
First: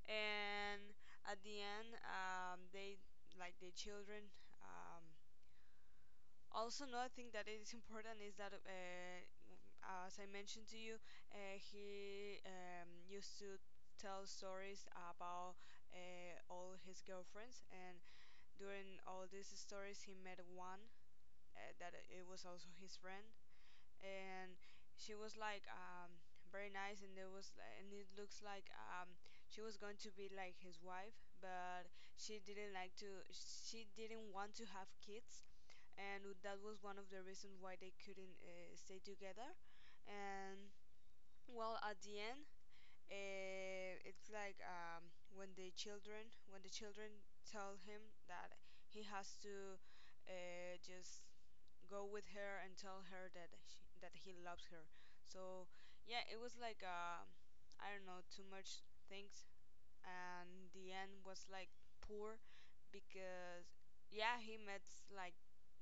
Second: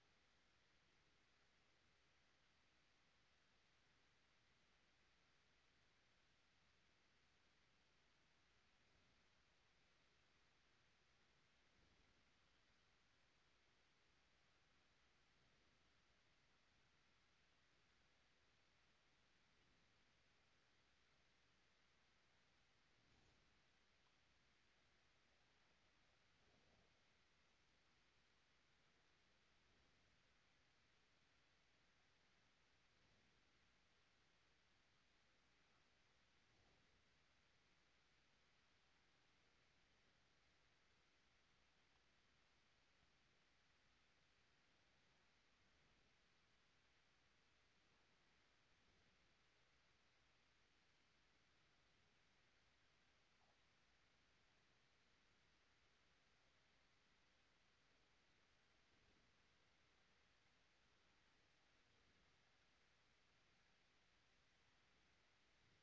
Speaker 2: and at the end, they, like the children. Um, also, another thing that is important is that, as I mentioned to you, he used to tell stories about all his girlfriends, and during all these stories he met one that it was also his friend, and she was like very nice, and there was and it looks like she was going to be like his wife, but she didn't like to she didn't want to have kids, and that was one of the reasons why they couldn't stay together. And well, at the end, it's like, when the children tell him that he has to just go with her and tell her that that he loves her. So yeah, it was like I don't know too much things, and the end was like poor, because yeah, he met, like,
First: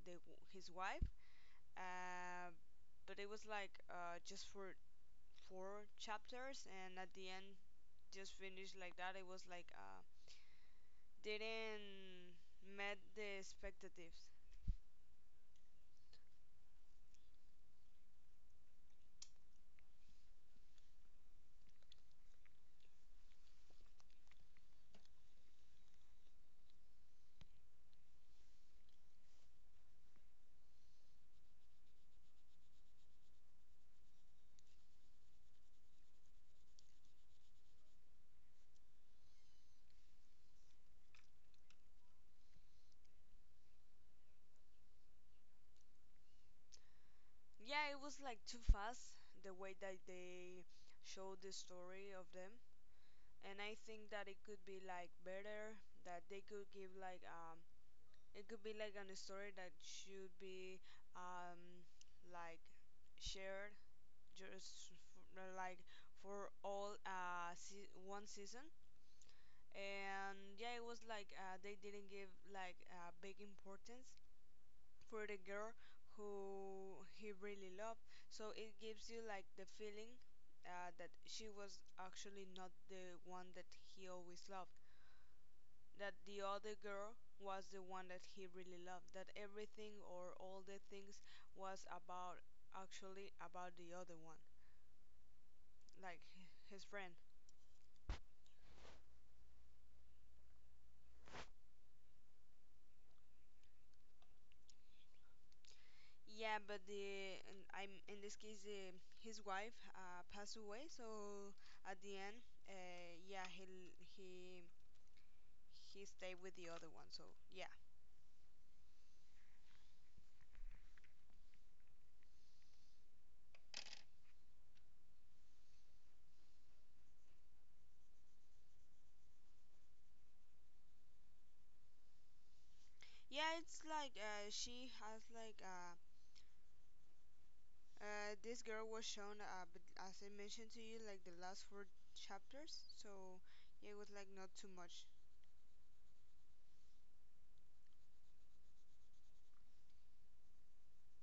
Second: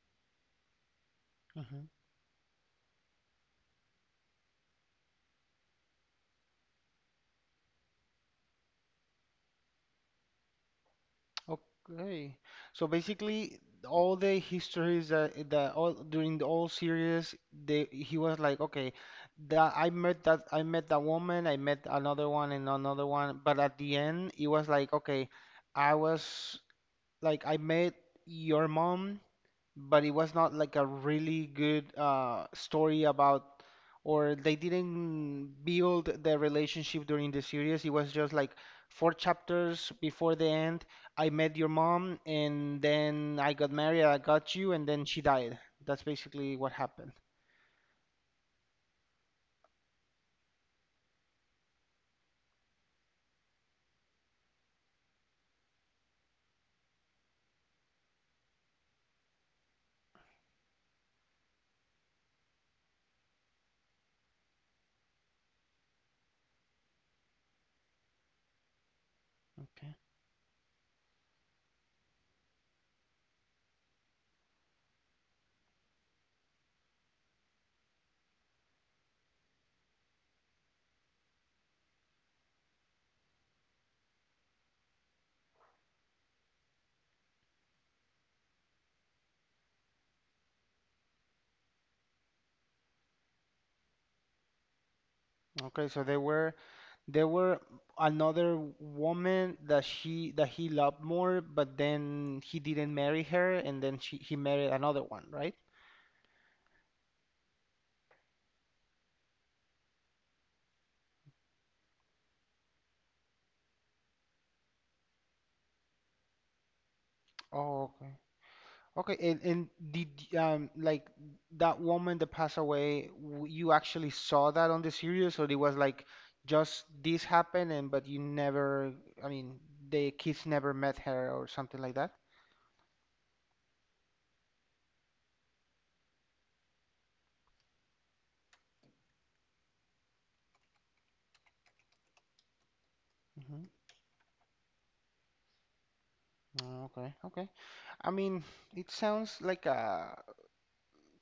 Speaker 2: the his wife,
Speaker 1: Mm-hmm.
Speaker 2: uh, but it was like just for four chapters, and at the end just finished like that. It was like, didn't
Speaker 1: Okay. So
Speaker 2: met the
Speaker 1: basically, all
Speaker 2: expectatives.
Speaker 1: the histories that that all during the whole series, they he was like, okay, that I met that I met that woman, I met another one and another one, but at the end, it was like, okay, I was like I met your mom, but it was not like a really good story about, or they didn't build the relationship during the series. It was just like 4 chapters before the end. I met your mom, and then I got married, I got you, and then she died. That's basically what happened.
Speaker 2: Yeah, it was like too fast the way that they showed the story of them, and I think that it could be like better, that they could give like it could be like a story that should be um like shared just for, like, for one season,
Speaker 1: Okay.
Speaker 2: and yeah it was like they didn't give like big importance for the girl who he really loved, so it gives you like the feeling, that she was actually not the one that he always loved, that the other girl was the one that he really loved, that everything or all the things was about, actually, about the other one,
Speaker 1: Okay, so
Speaker 2: like
Speaker 1: there were
Speaker 2: his friend.
Speaker 1: there were another woman that she that he loved more, but then he didn't marry her, and then she he married another one, right?
Speaker 2: Yeah, but the and I'm, in this case, his wife passed away, so at the end, yeah, he l- he stayed with the other one. So yeah,
Speaker 1: Oh, okay. And, and did y- um like that woman that passed away, you actually saw that on the series, or it was like just this happened and but you never, I mean, the kids never met her or something like that?
Speaker 2: yeah, it's like she has like this girl was shown, but as I mentioned to you, like the last four chapters, so
Speaker 1: hmm
Speaker 2: yeah, it was like not too much.
Speaker 1: Okay, okay. I mean, it sounds like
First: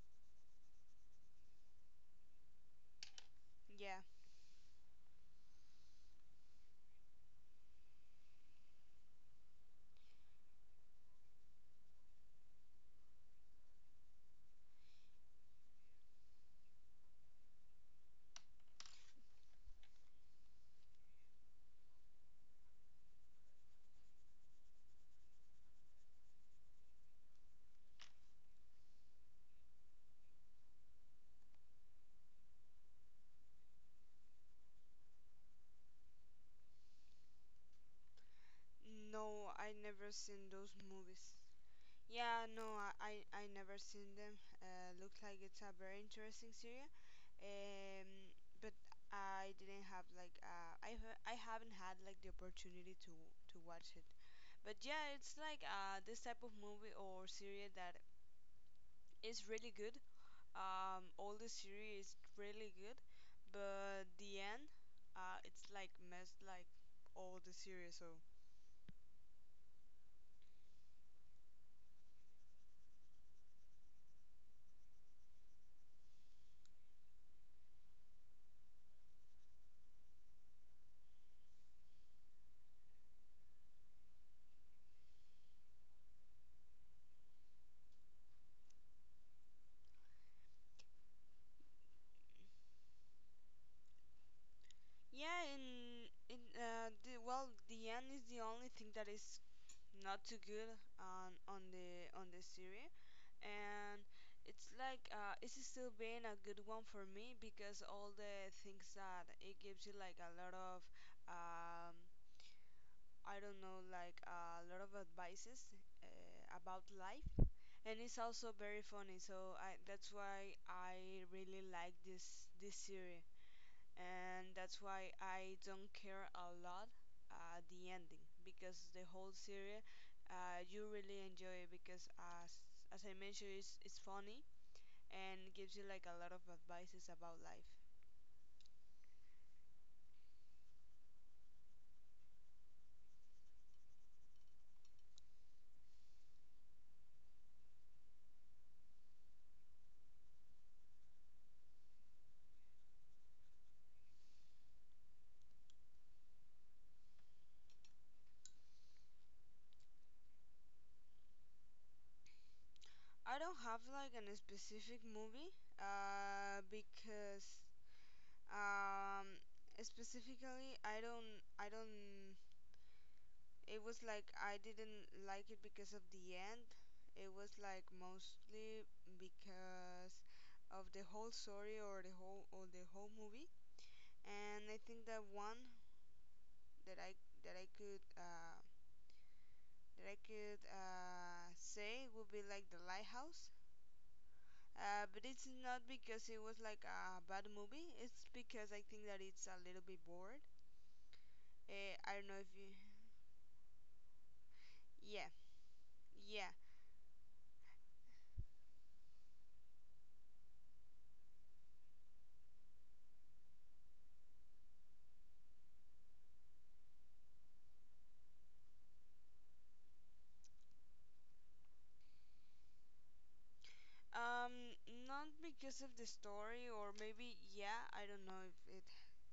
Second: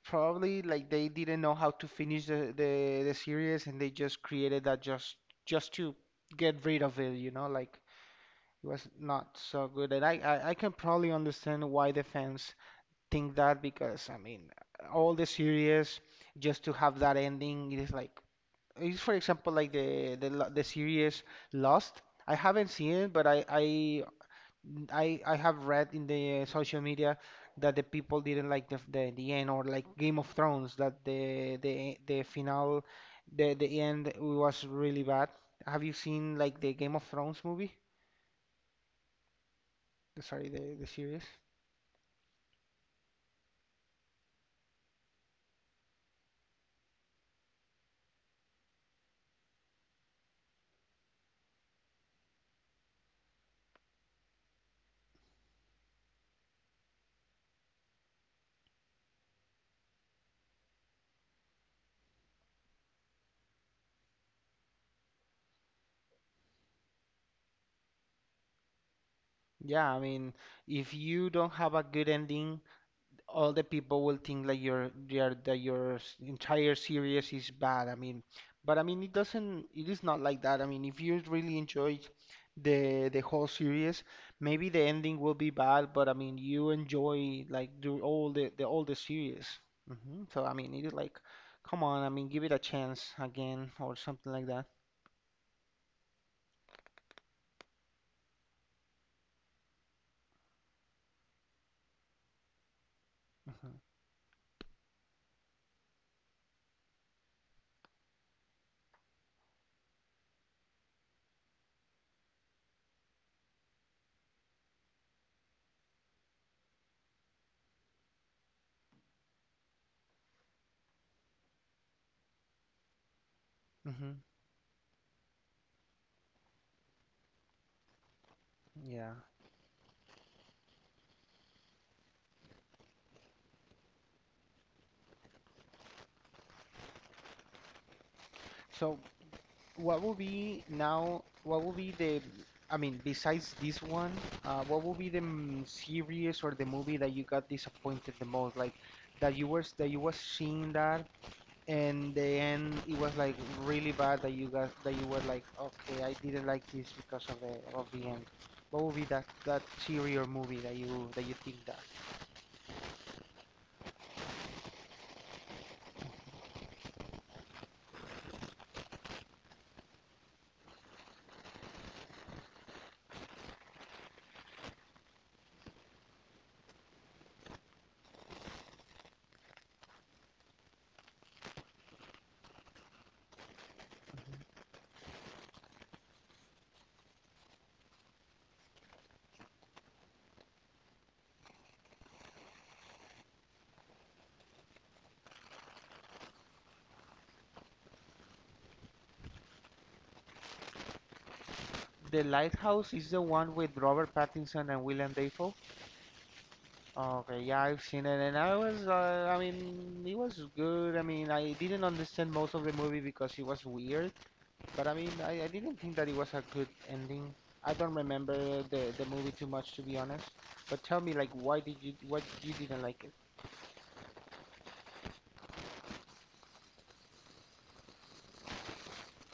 Speaker 1: probably like they didn't know how to finish the series, and they
Speaker 2: Yeah,
Speaker 1: just created that just to get rid of it, like it was not so good. And I can probably understand why the fans think that. Because all the series just to have that ending, it is like, it's for example like the series Lost. I haven't seen it, but I have read in the social media that the people didn't like the end. Or like Game of Thrones, that the final, the end was really bad. Have you seen like the Game of Thrones movie?
Speaker 2: no, I never seen
Speaker 1: Sorry,
Speaker 2: those
Speaker 1: the series.
Speaker 2: movies. Yeah, no, I never seen them. Look like it's a very interesting series. Um, but I didn't have like I haven't had like the opportunity to watch it. But yeah, it's like this type of movie or series that is really good. All the series is really good, but the end, it's like messed like all the series. So
Speaker 1: Yeah, if you don't have a good ending, all the people will think like your entire series is bad. But it doesn't. It is not like that. I mean, if you really enjoyed the whole series, maybe the ending will be bad, but I mean you enjoy like do all the all the series. So I mean it is like, come on. I mean, give it a chance again or something like that.
Speaker 2: yeah, in the, well, the end is the only thing that is not too good on the on the series,
Speaker 1: hmm
Speaker 2: and it's like it's still being a good one for me because all the things that it gives you like a lot of um, I don't know like a lot of advices about life, and it's also very funny. That's why I really like this series
Speaker 1: hmm
Speaker 2: and that's why I don't care a lot the ending because the
Speaker 1: Yeah.
Speaker 2: whole series you really enjoy it because as I mentioned it's funny and gives you like a lot of advices about life.
Speaker 1: So, what will be now, what will be the, I mean, besides this one, what will be the series or the movie that you got disappointed the most? Like that you was seeing that and then it was like really bad, that you got that you were like, okay, I didn't like this because of the end. What will be that that series or movie that you think that?
Speaker 2: I don't have like an specific movie because um, specifically I don't it was like I didn't like it because of the end. It was like mostly because of the whole story or the whole movie.
Speaker 1: Mhm.
Speaker 2: And I think that one that I that I could say would be like the lighthouse. But it's not because it was like a bad movie. It's because I think that it's a little bit bored. I
Speaker 1: The
Speaker 2: don't know if you.
Speaker 1: Lighthouse is the one with Robert Pattinson and Willem
Speaker 2: Yeah,
Speaker 1: Dafoe?
Speaker 2: yeah.
Speaker 1: Okay, yeah, I've seen it, and I was, I mean, it was good. I mean, I didn't understand most of the movie because it was weird, but I mean, I didn't think that it was a good ending. I don't remember the movie too much, to be honest. But tell me, like, why you didn't like it?
Speaker 2: Um, Not because of the story, or maybe yeah, I don't know if it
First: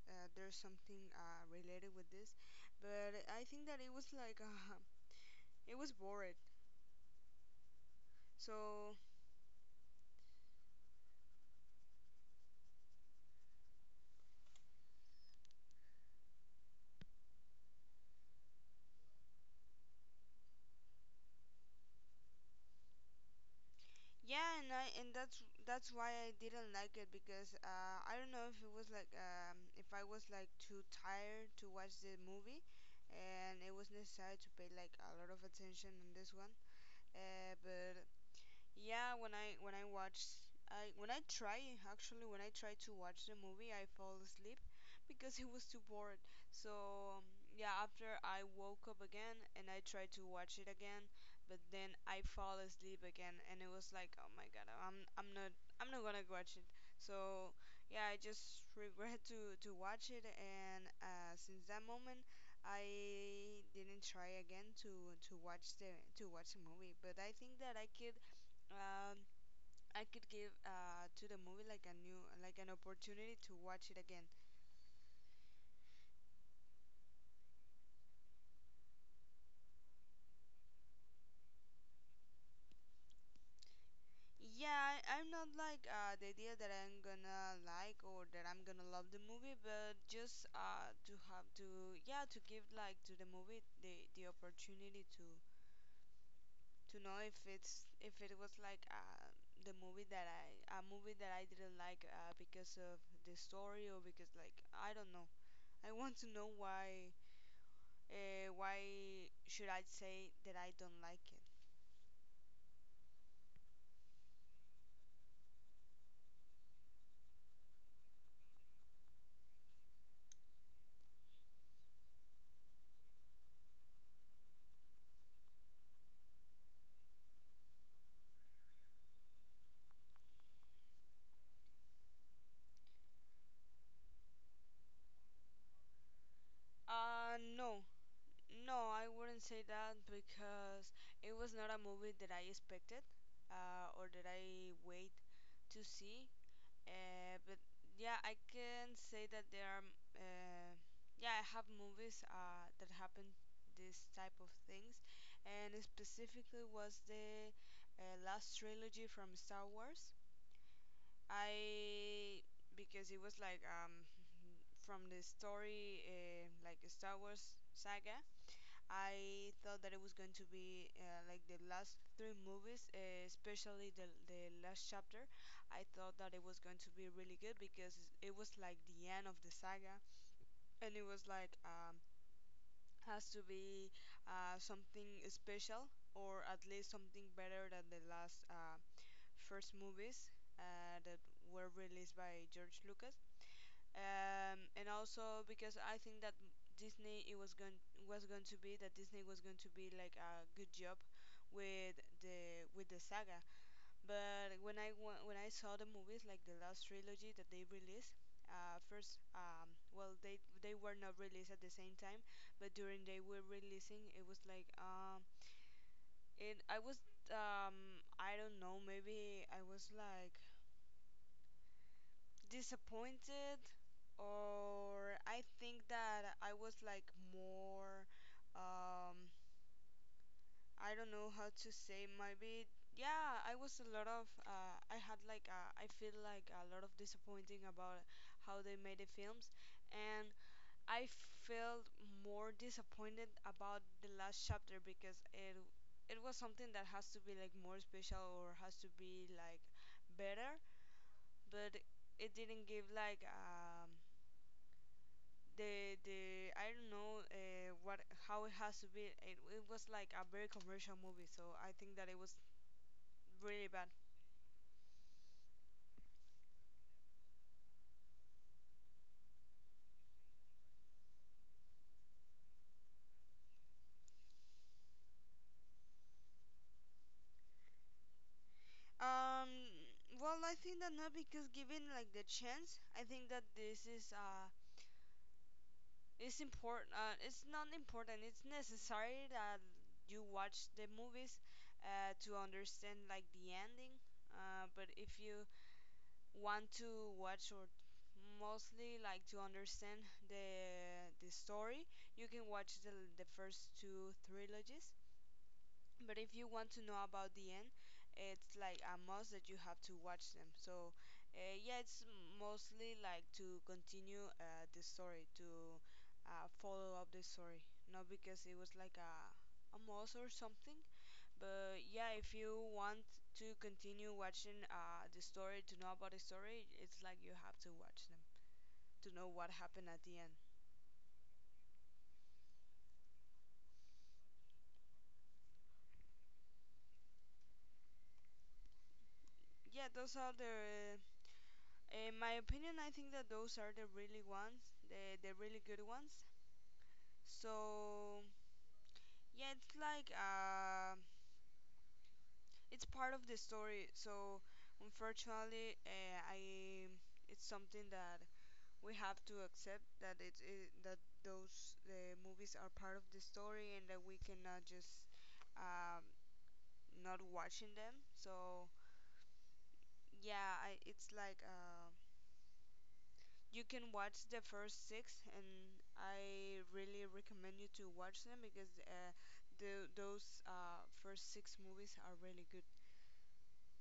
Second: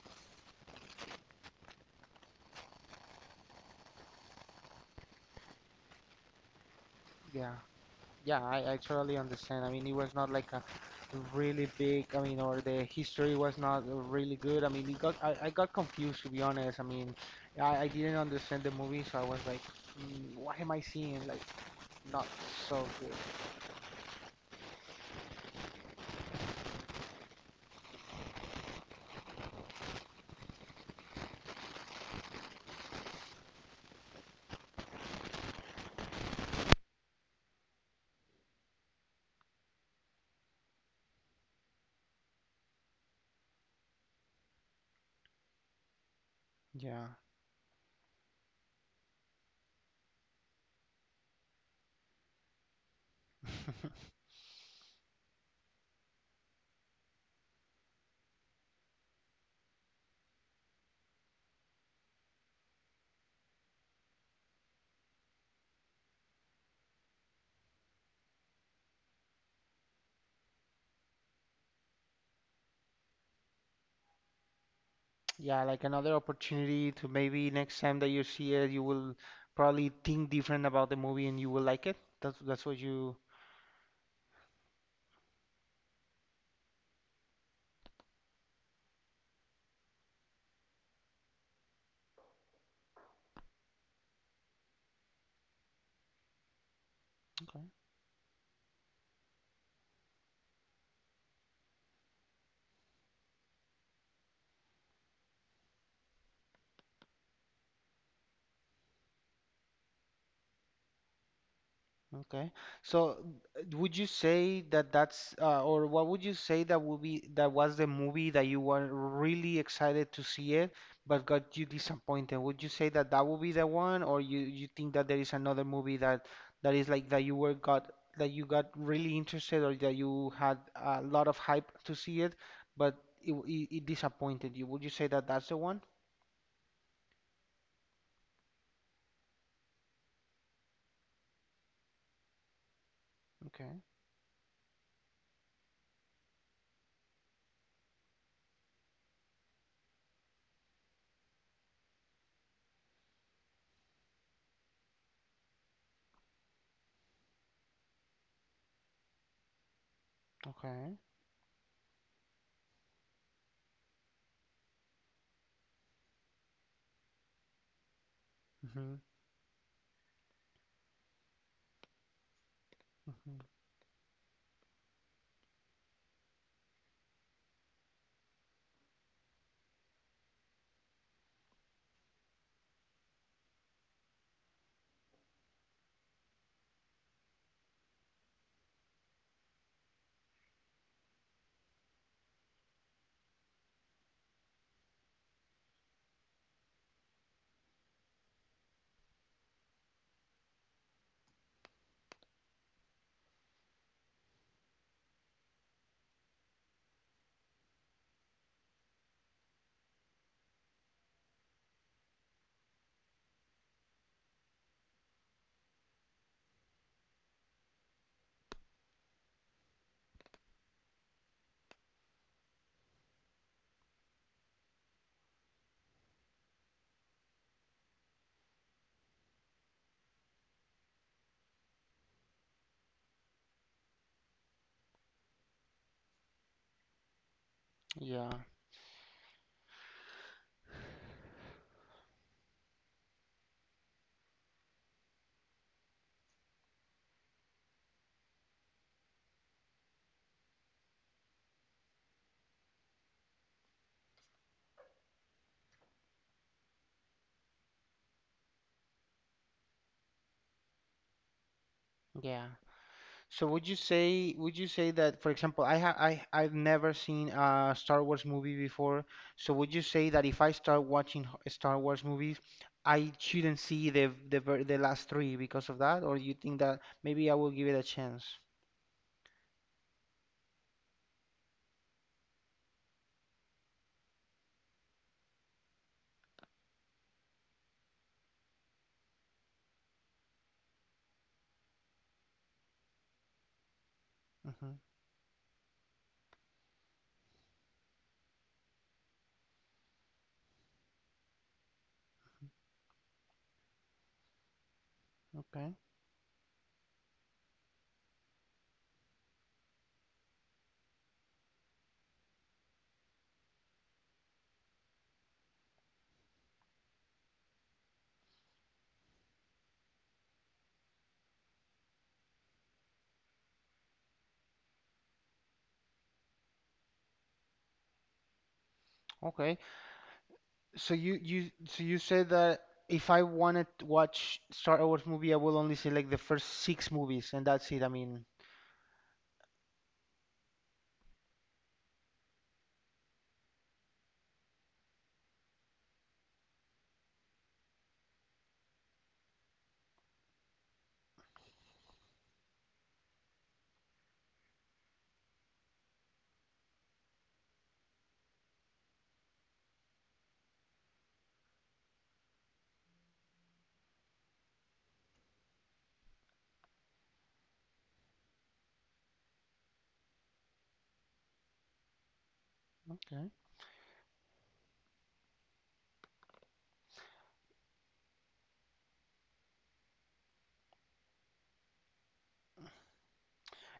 Speaker 2: there's something related with this, but I think that it was like it was boring.
Speaker 1: Yeah, yeah, I
Speaker 2: So
Speaker 1: totally understand. I mean, it was not like a really big, I mean, or the history was not really good. I mean, it got I got confused, to be honest. I mean, I didn't understand the movie, so I was like, "Mm, what am I seeing? Like, not so good."
Speaker 2: yeah, and that's why I didn't like it because I don't know if it was like if I was like too tired to watch the movie, and it was necessary to pay like a lot of attention on this one. But Yeah, when I watch I when I try actually when I try to watch the movie I fall asleep because it was too bored. So
Speaker 1: Yeah.
Speaker 2: um, yeah, after I woke up again and I tried to watch it again, but then I fall asleep again and it was like, "Oh my God, I'm not gonna watch it." So yeah, I just regret to watch it and since that moment I didn't try again to watch the movie, but I think that um, I could give to the movie like a new like an opportunity to watch it again.
Speaker 1: Yeah, like another opportunity. To maybe next time that you see it, you will probably think different about the movie and you will like it. That's what you.
Speaker 2: Yeah, I'm not like the idea that I'm gonna like or that I'm gonna love the movie, but just to yeah to give like to the movie the opportunity to know if
Speaker 1: Okay.
Speaker 2: it's if it was like the movie that I a movie that I didn't like because of the story or because like I don't know. I want to know why. Why should I say that I don't like it?
Speaker 1: Okay. So, would you say that that's or what would you say that would be, that was the movie that you were really excited to see it, but got you disappointed? Would you say that that would be the one, or you think that there is another movie that that is like, that you got really interested, or that you had a lot of hype to see it, but it disappointed you? Would you say that that's the one?
Speaker 2: Uh, no. No, I wouldn't say that because it was not a movie that I expected
Speaker 1: Okay.
Speaker 2: or that I wait to see. But yeah, I can say that there are, uh, yeah, I have movies that happen this type of things, and specifically was the last trilogy from Star Wars.
Speaker 1: Okay.
Speaker 2: I Because it was like from the story like a Star Wars saga.
Speaker 1: hmm
Speaker 2: I thought that it was going to be like the last three movies,
Speaker 1: hmm
Speaker 2: especially the last chapter. I thought that it was going to be really good because it was like the end of the saga, and it was like has to be something special or at least something better than the last first movies that were released by George Lucas, and also because I think that Disney it was going to be that Disney was going to be like a good job with the saga. But when I saw the movies like the last trilogy that they released, first well they were not released at the same time, but during they were releasing it was like it I was I don't know maybe I was like disappointed or I think that I was like more, um I don't know how to say maybe, yeah I was a lot of I had like I feel like a lot of disappointing about
Speaker 1: Yeah.
Speaker 2: how they made the films and I felt more disappointed about the last chapter because it was something that has to be like more special or has to be like better, but it didn't give like the I don't know what how it has to be. It was like a very commercial movie, so I think that it was
Speaker 1: Yeah. So would
Speaker 2: really
Speaker 1: you
Speaker 2: bad.
Speaker 1: say, would you say that, for example, I ha I I've never seen a Star Wars movie before. So would you say that if I start watching Star Wars movies, I shouldn't see the last three because of that, or you think that maybe I will give it a chance?
Speaker 2: Um, well, I think that not because given like the chance, I think that this is it's important. It's not important. It's necessary that you watch the movies to understand like the ending.
Speaker 1: hmm
Speaker 2: But if you want to watch or mostly like to understand the story, you can watch the first two trilogies.
Speaker 1: Okay.
Speaker 2: But if you want to know about the end, it's like a must that you have to watch them. So yeah, it's mostly like to continue the story to follow up the story, not because it was like a must or something, but yeah, if you want to continue watching the story, to know about the story, it's like you have to watch them to know what
Speaker 1: Okay.
Speaker 2: happened at the end.
Speaker 1: So you said that if I wanted to watch Star Wars movie, I will only select the first six movies, and that's it. I mean.
Speaker 2: Yeah, those are the, in my opinion, I think that those are the really ones, the really good ones. So yeah, it's like it's part of the story. So unfortunately, I it's something that we have to accept that that those movies are part of the story and that we cannot just um, not watching them. So yeah, it's like
Speaker 1: Okay.
Speaker 2: you can watch the first six, and I really recommend you to watch them because the those first six movies are really good.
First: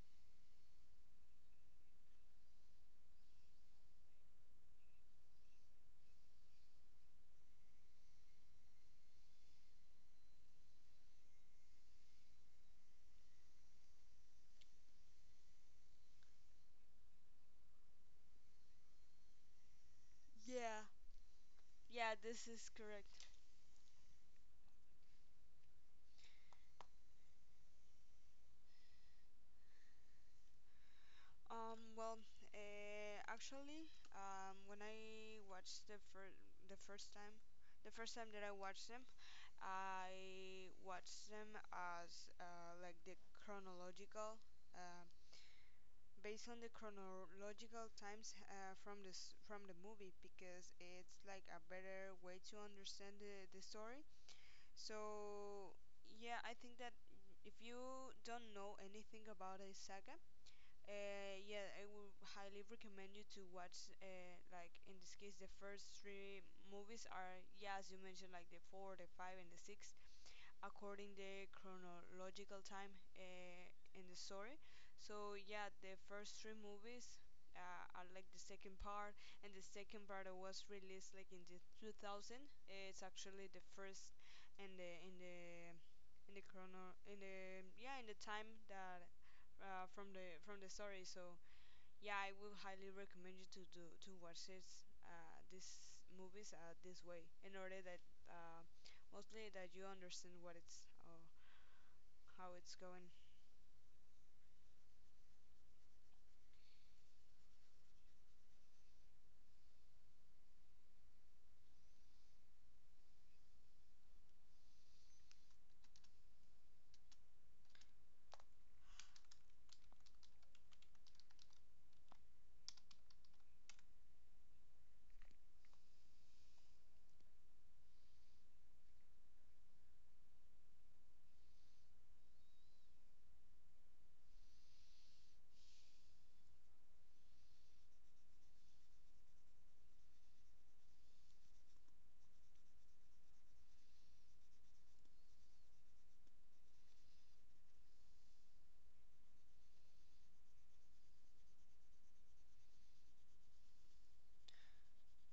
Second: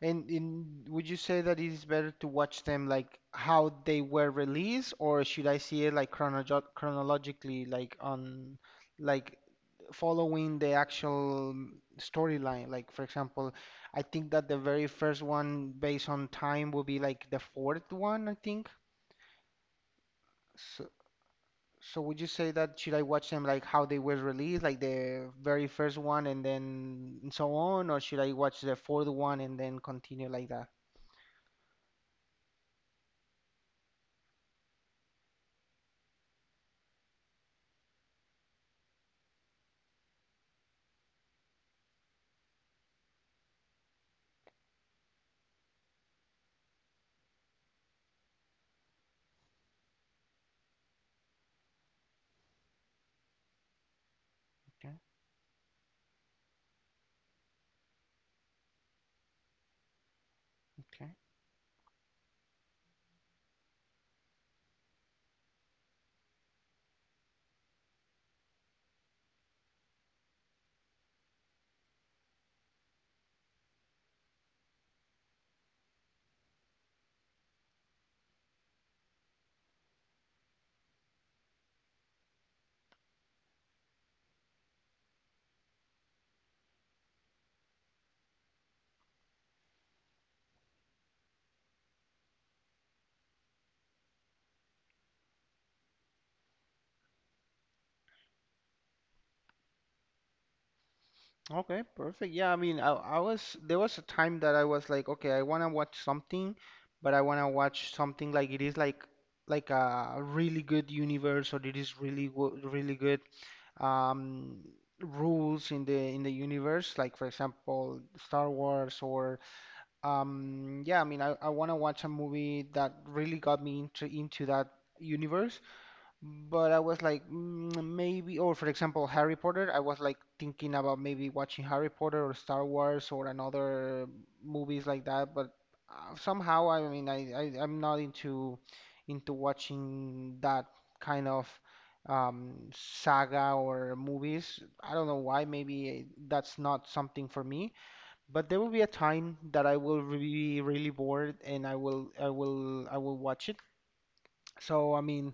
Speaker 1: And in, would you say that it is better to watch them like how they were released, or should I see it like chronologically, like on, like following the actual storyline? Like for example, I think that the very first one based on time will be like the fourth one, I think.
Speaker 2: Yeah,
Speaker 1: So, so
Speaker 2: yeah,
Speaker 1: would you
Speaker 2: this
Speaker 1: say
Speaker 2: is
Speaker 1: that should I
Speaker 2: correct.
Speaker 1: watch them like how they were released, like the very first one and then so on, or should I watch the fourth one and then continue like that?
Speaker 2: Um, well, actually, when I watched the fir- the first time, that I watched them as like the chronological, um based on the chronological times from this from the movie because it's like a better way to understand the story.
Speaker 1: Okay,
Speaker 2: So yeah, I think that if you don't know anything about a saga,
Speaker 1: okay.
Speaker 2: yeah, I would highly recommend you to watch, like in this case, the first three movies are, yeah, as you mentioned, like the four, the five, and the six, according the chronological time in the story. So yeah, the first three movies are like the second part, and the second part was released like in the 2000. It's actually the first, and the in the in the yeah in the time that from the story. So yeah, I would highly recommend you to do to watch this these movies this way in order that uh, mostly that you understand what it's
Speaker 1: Okay, perfect. Yeah,
Speaker 2: how
Speaker 1: I
Speaker 2: it's
Speaker 1: mean,
Speaker 2: going.
Speaker 1: I was, there was a time that I was like, okay, I want to watch something, but I want to watch something like it is like a really good universe, or it is really really good um rules in the universe, like for example, Star Wars or yeah, I mean, I want to watch a movie that really got me into that universe. But I was like, mm, maybe, or for example, Harry Potter. I was like thinking about maybe watching Harry Potter or Star Wars or another movies like that. But somehow, I mean, I I'm not into into watching that kind of saga or movies. I don't know why. Maybe that's not something for me. But there will be a time that I will be really bored and I will watch it. So I mean,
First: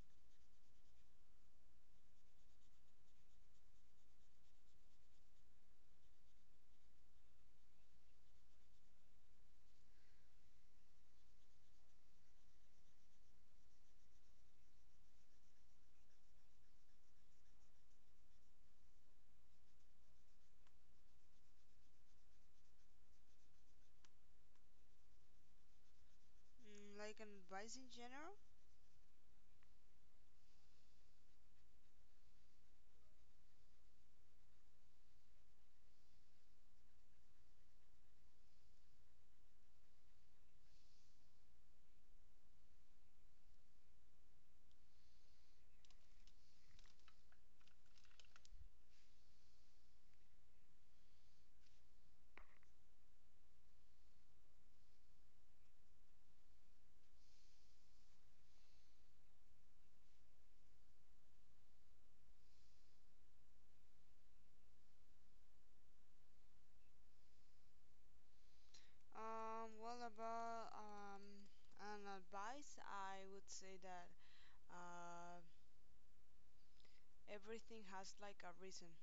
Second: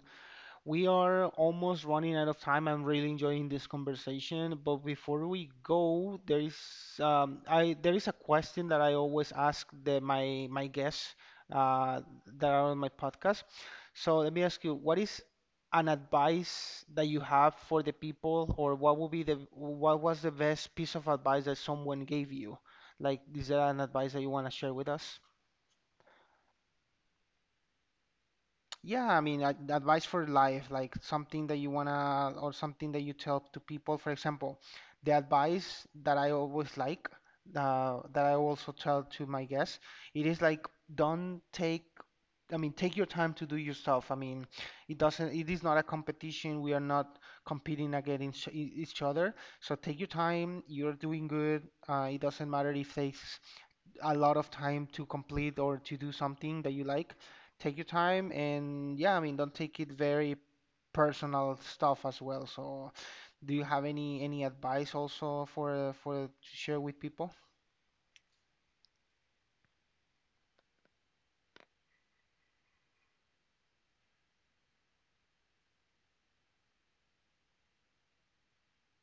Speaker 1: we are almost running out of time. I'm really enjoying this conversation, but before we go, there is I there is a question that I always ask the my my guests uh, that are on my podcast. So let me ask you, what is an advice that you have for the people, or what would be the, what was the best piece of advice that someone gave you? Like, is there an advice that you want to share with us?
Speaker 2: Mm, like an advice in general.
Speaker 1: Yeah, I mean, advice for life, like something that you wanna, or something that you tell to people. For example, the advice that I always like, that I also tell to my guests, it is like, don't take, I mean, take your time to do your stuff. I mean, it doesn't, it is not a competition. We are not competing against each other. So take your time. You're doing good. It doesn't matter if takes a lot of time to complete or to do something that you like. Take your time and yeah, I mean, don't take it very personal stuff as well. So, do you have any advice also for to share with people?
Speaker 2: Well about an advice, I would say that uh, everything has like a reason.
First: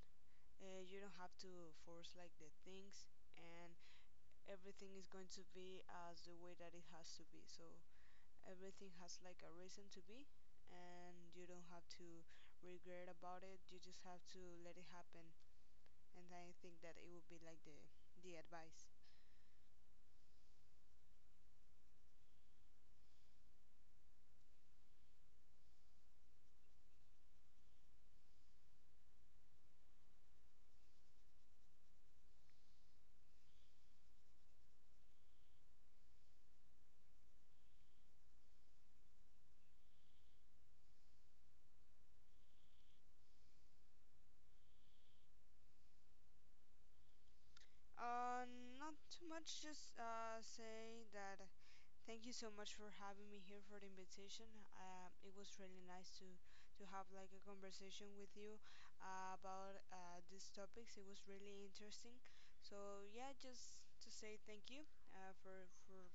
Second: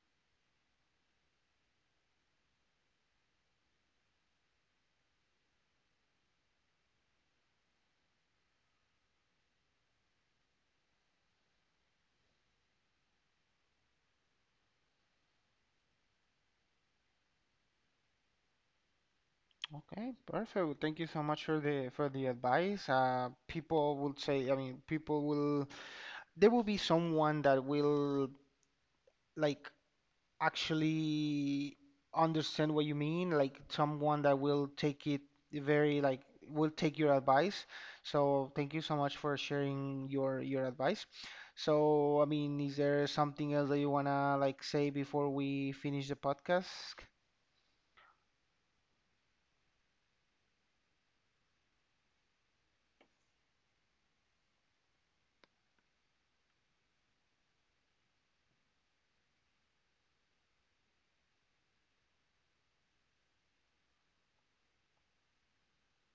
Speaker 2: You don't have to force like the things, and everything is going to be as the way that it has to be. So everything has like a reason to be, and you don't have to regret about it. You just have to let it happen, and I think that it would be like the advice.
Speaker 1: Okay, perfect. Well, thank you so much for the advice. People will say, I mean, people will, there will be someone that will like actually understand what you mean, like someone that will take it very like, will take your advice. So thank you so much for sharing your advice. So I mean, is there something else that you wanna like say before we finish the podcast?
Speaker 2: uh Not too much, just say that thank you so much for having me here, for the invitation. It was really nice to have like a conversation with you about these topics. It was really interesting. So yeah, just to say thank you uh, for for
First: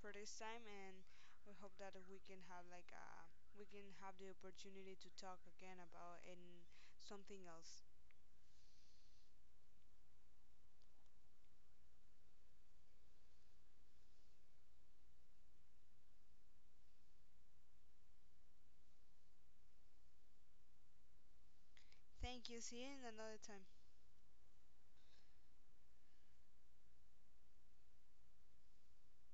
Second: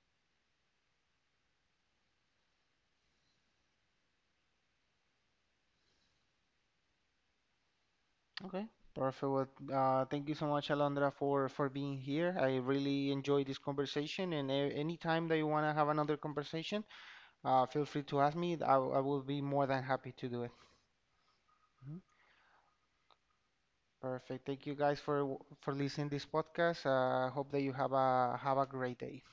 Speaker 2: for this time, and we hope that we can have like we can have the opportunity to talk again about and something else.
Speaker 1: Okay, perfect. Well, thank you so much, Alondra, for being here. I really enjoyed this conversation, and any time that you wanna have another conversation, feel free to ask me. I will be more than happy to do it.
Speaker 2: Thank you. See you in another time.
Speaker 1: Perfect. Thank you guys for listening this podcast. Hope that you have a great day.